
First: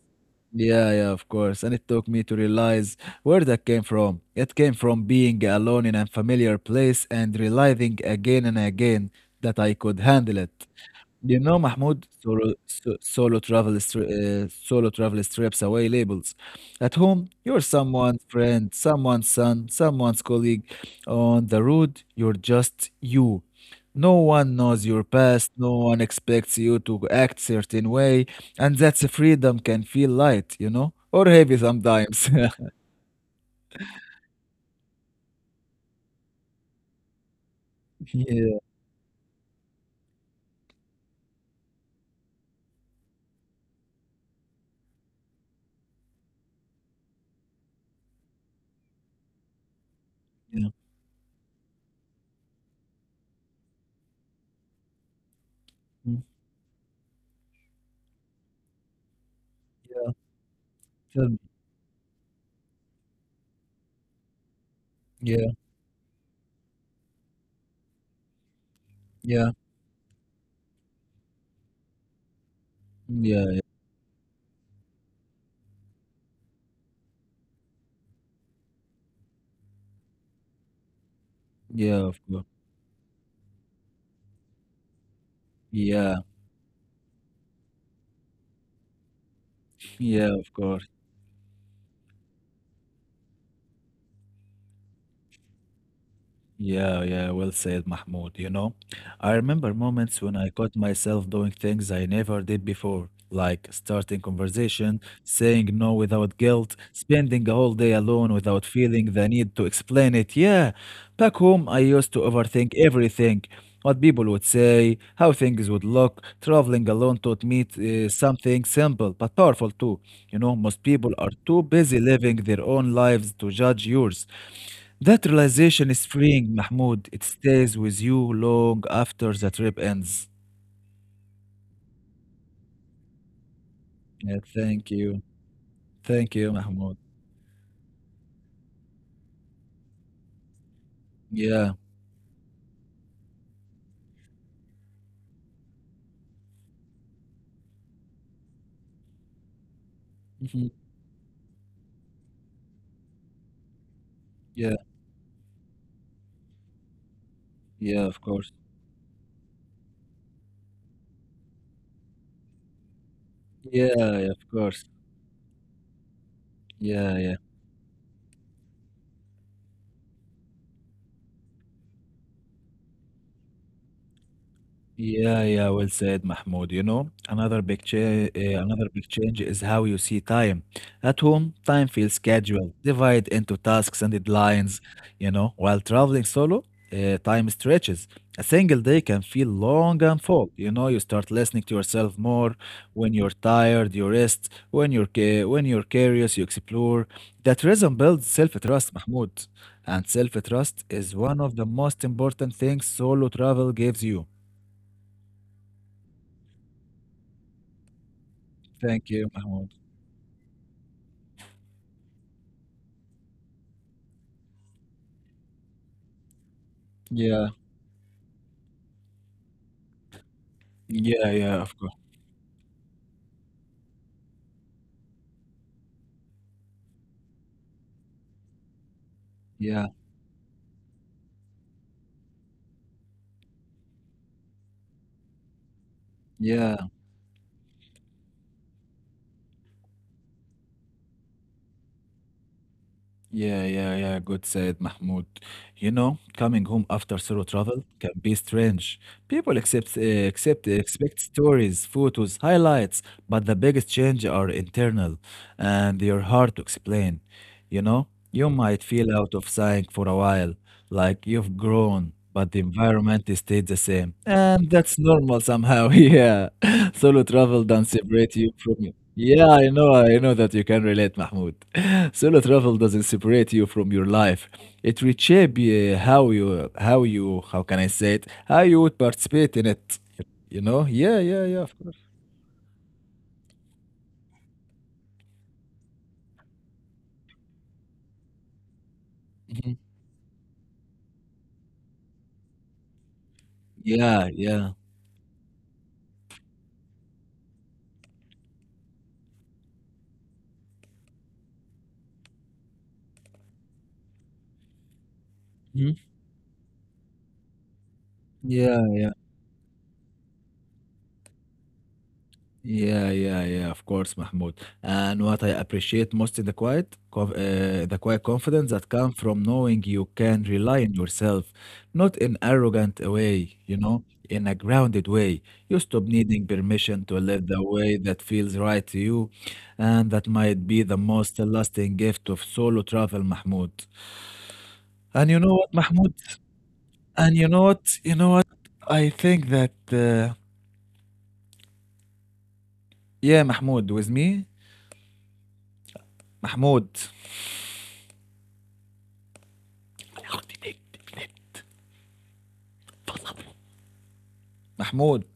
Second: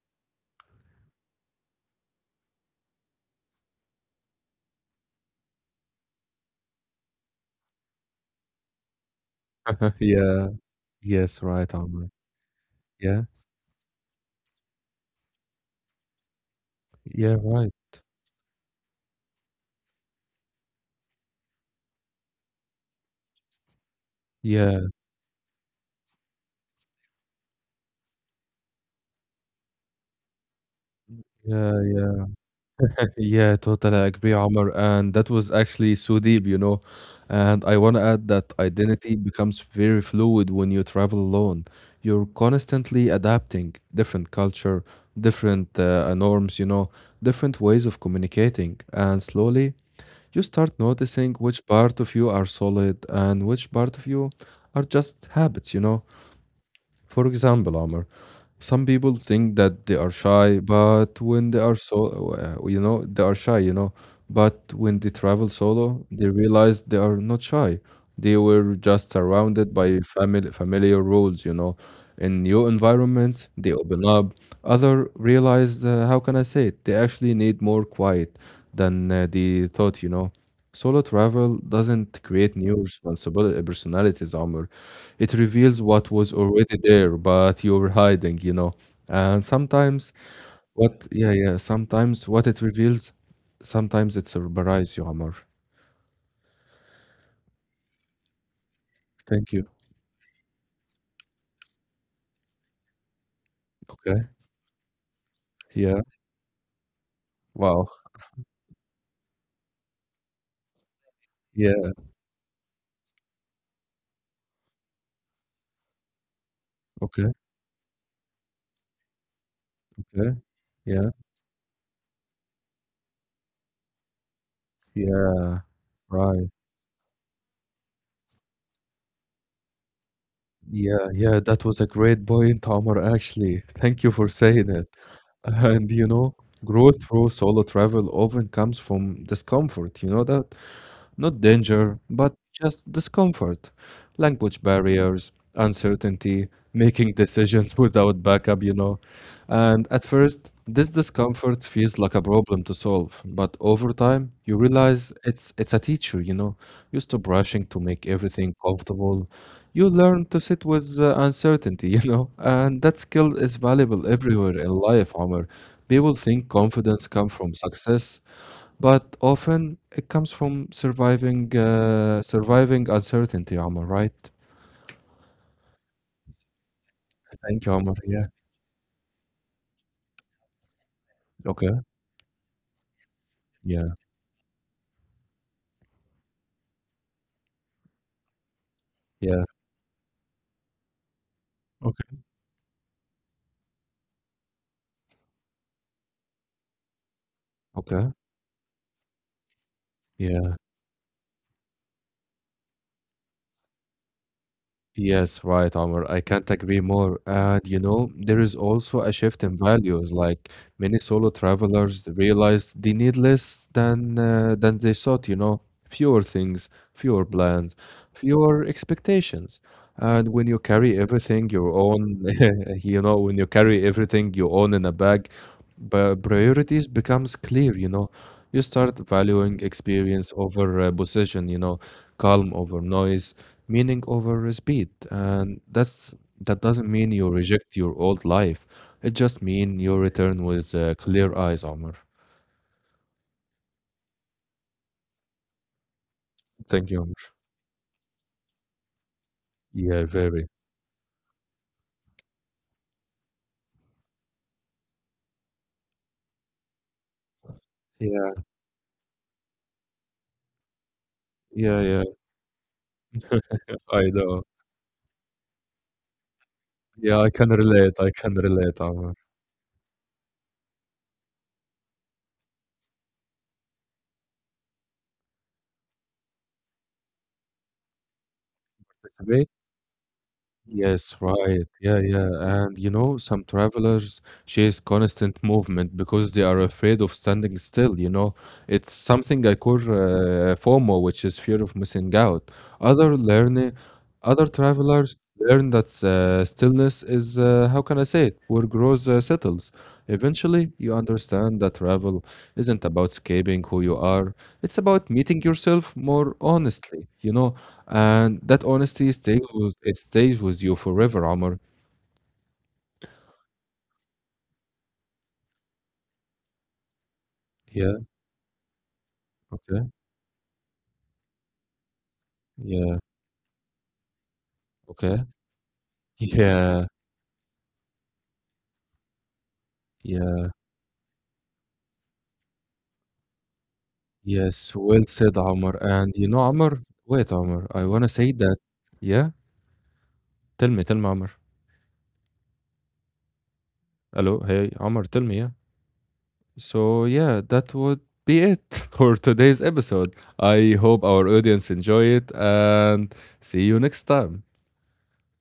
Yeah, yeah, of course. And it took me to realize where that came from. It came from being alone in a familiar place and realizing again and again that I could handle
Yeah.
it. Do you
Yes.
know,
Right,
Mahmoud,
Amr. Yeah.
solo travel strips away labels. At home,
Yeah.
you're
Right.
someone's friend, someone's son, someone's colleague. On the road, you're just you. No one
Yeah.
knows your past, no one expects you to act certain way, and that's freedom can feel light, you know, or heavy
Yeah. Yeah.
sometimes.
Exactly. Yeah, totally agree, Omar. And that was actually so deep, you know. And I want to add that
Yeah,
identity becomes very fluid when you travel alone. You're constantly adapting different culture, different norms, you know, different ways of communicating. And slowly, you
yeah.
start noticing which part of you are solid and which part of you are just habits, you know.
mm,
For example, Amr, some people think that they are shy, but
Tell me.
when they are so, you know, they are shy, you know, but when they travel
Yeah,
solo, they realize they are not shy. They were just
yeah,
surrounded by family, familiar rules, you know. In new
yeah,
environments,
yeah,
they open up. Other realize, how can I say it? They actually need more quiet than they thought, you know. Solo travel
yeah, of
doesn't
course.
create new responsibility personalities, Omar. It reveals what
Yeah,
was already there, but you were hiding, you know. And sometimes
yeah, of course.
sometimes what it reveals, sometimes it surprises you, Omar.
Yeah, yeah, well said, Mahmoud. You know, I
Thank you.
remember moments when I caught myself doing things I never did before, like starting
Okay.
conversation, saying no
Yeah.
without guilt, spending a whole
Wow.
day alone without feeling the need to explain it. Yeah, back home, I
Yeah.
used to overthink everything, what people would say, how things would look. Traveling alone
Okay.
taught me something simple but powerful too.
Okay.
You know, most
Yeah.
people are too busy living their own lives to judge yours. That
Yeah.
realization is
Right.
freeing, Mahmoud. It stays with you long after the trip ends.
Yeah. Yeah. That was a great point, Omar, actually. Thank you for
Yeah,
saying it.
thank you.
And you know,
Thank you, Mahmoud.
growth through solo travel often comes from discomfort. You know that? Not
Yeah.
danger, but just discomfort, language barriers, uncertainty, making decisions without backup, you know. And at first,
Mhm.
this discomfort feels like a problem to solve, but over time, you
Yeah.
realize it's a teacher, you know. Used to rushing to
Yeah,
make
of course.
everything comfortable, you learn to sit with uncertainty, you know. And that skill is
Yeah,
valuable
yeah, of
everywhere in
course.
life, Omar. People think confidence
Yeah,
comes
yeah.
from success, but often it comes from surviving uncertainty, Omar, right?
Yeah, yeah, well said, Mahmoud. You know,
Thank you, Omar. Yeah.
another big change is how you see time. At home,
Okay.
time feels casual, divided into
Yeah.
tasks and deadlines. You know, while traveling solo, time stretches. A single day can
Yeah.
feel long and full. You know, you start listening to
Okay.
yourself more. When you're tired, you rest. When you're curious, you explore. That rhythm
Okay.
builds self-trust, Mahmoud. And
Yeah.
self-trust is one of the most important things solo travel gives you.
Yes, right, Omar. I can't agree more. And you know, there is also
Thank
a
you,
shift in
Mahmoud.
values. Like many solo travelers realized they need less than they thought, you know, fewer things, fewer
Yeah,
plans, fewer expectations. And when you carry
yeah,
everything
yeah,
you
of course.
own, you know, when you carry everything you own in a bag, but priorities becomes clear, you know. You start valuing
Yeah,
experience over position, you know, calm over noise meaning over speed and that's that
yeah.
doesn't mean you reject your old life, it just means you return with clear eyes, Omar.
Yeah, yeah, yeah. Good said, Mahmoud. You know, coming home
Thank you, Omar.
after solo travel can be strange. People accept,
Yeah,
uh,
very
accept, expect stories, photos, highlights, but the biggest change are internal, and they are hard to explain. You know,
yeah,
you might feel out of sync for a while, like you've
yeah, yeah,
grown, but the environment stayed the
I
same,
know,
and that's normal somehow. Yeah,
yeah.
solo
I can
travel doesn't
relate I can
separate you
relate
from it.
Omar.
Yeah, I know that you can relate, Mahmoud. Solo travel doesn't separate you from your life. It reshape how can I say it? How you would participate in it. You know?
Yes,
Yeah, yeah,
right.
yeah. of
Yeah,
course.
yeah. And you know, some travelers chase constant movement because they are afraid of standing still, you know. It's something I call
Mhm.
FOMO, which is fear of missing out. Other learning,
Yeah,
Other
yeah.
travelers learn that stillness is, how can I say it, where growth settles. Eventually, you understand that travel isn't about escaping who you are. It's about meeting yourself
Mhm.
more honestly, you know, and that
Yeah,
honesty
yeah.
it stays with you forever, Omar.
Yeah, yeah, yeah, of course, Mahmoud. And what I appreciate most in the quiet, co- uh, the
Yeah,
quiet confidence that comes from
okay,
knowing you can rely on yourself, not in
yeah,
arrogant a way, you know, in a grounded
okay.
way. You stop needing
Yeah,
permission to live the way that feels right to you, and that
yeah,
might be the most lasting gift of solo travel, Mahmoud.
yes, well said,
And you know
Omar.
what,
And
Mahmoud?
you know, Omar, wait,
And you
Omar,
know
I want to
what? You
say
know
that.
what? I
Yeah,
think that,
tell me, Omar.
yeah, Mahmoud, with
Hello,
me,
hey, Omar, tell me, yeah.
Mahmoud.
So, yeah, that would be it for today's episode. I hope our audience enjoy it and see you next time.
محمود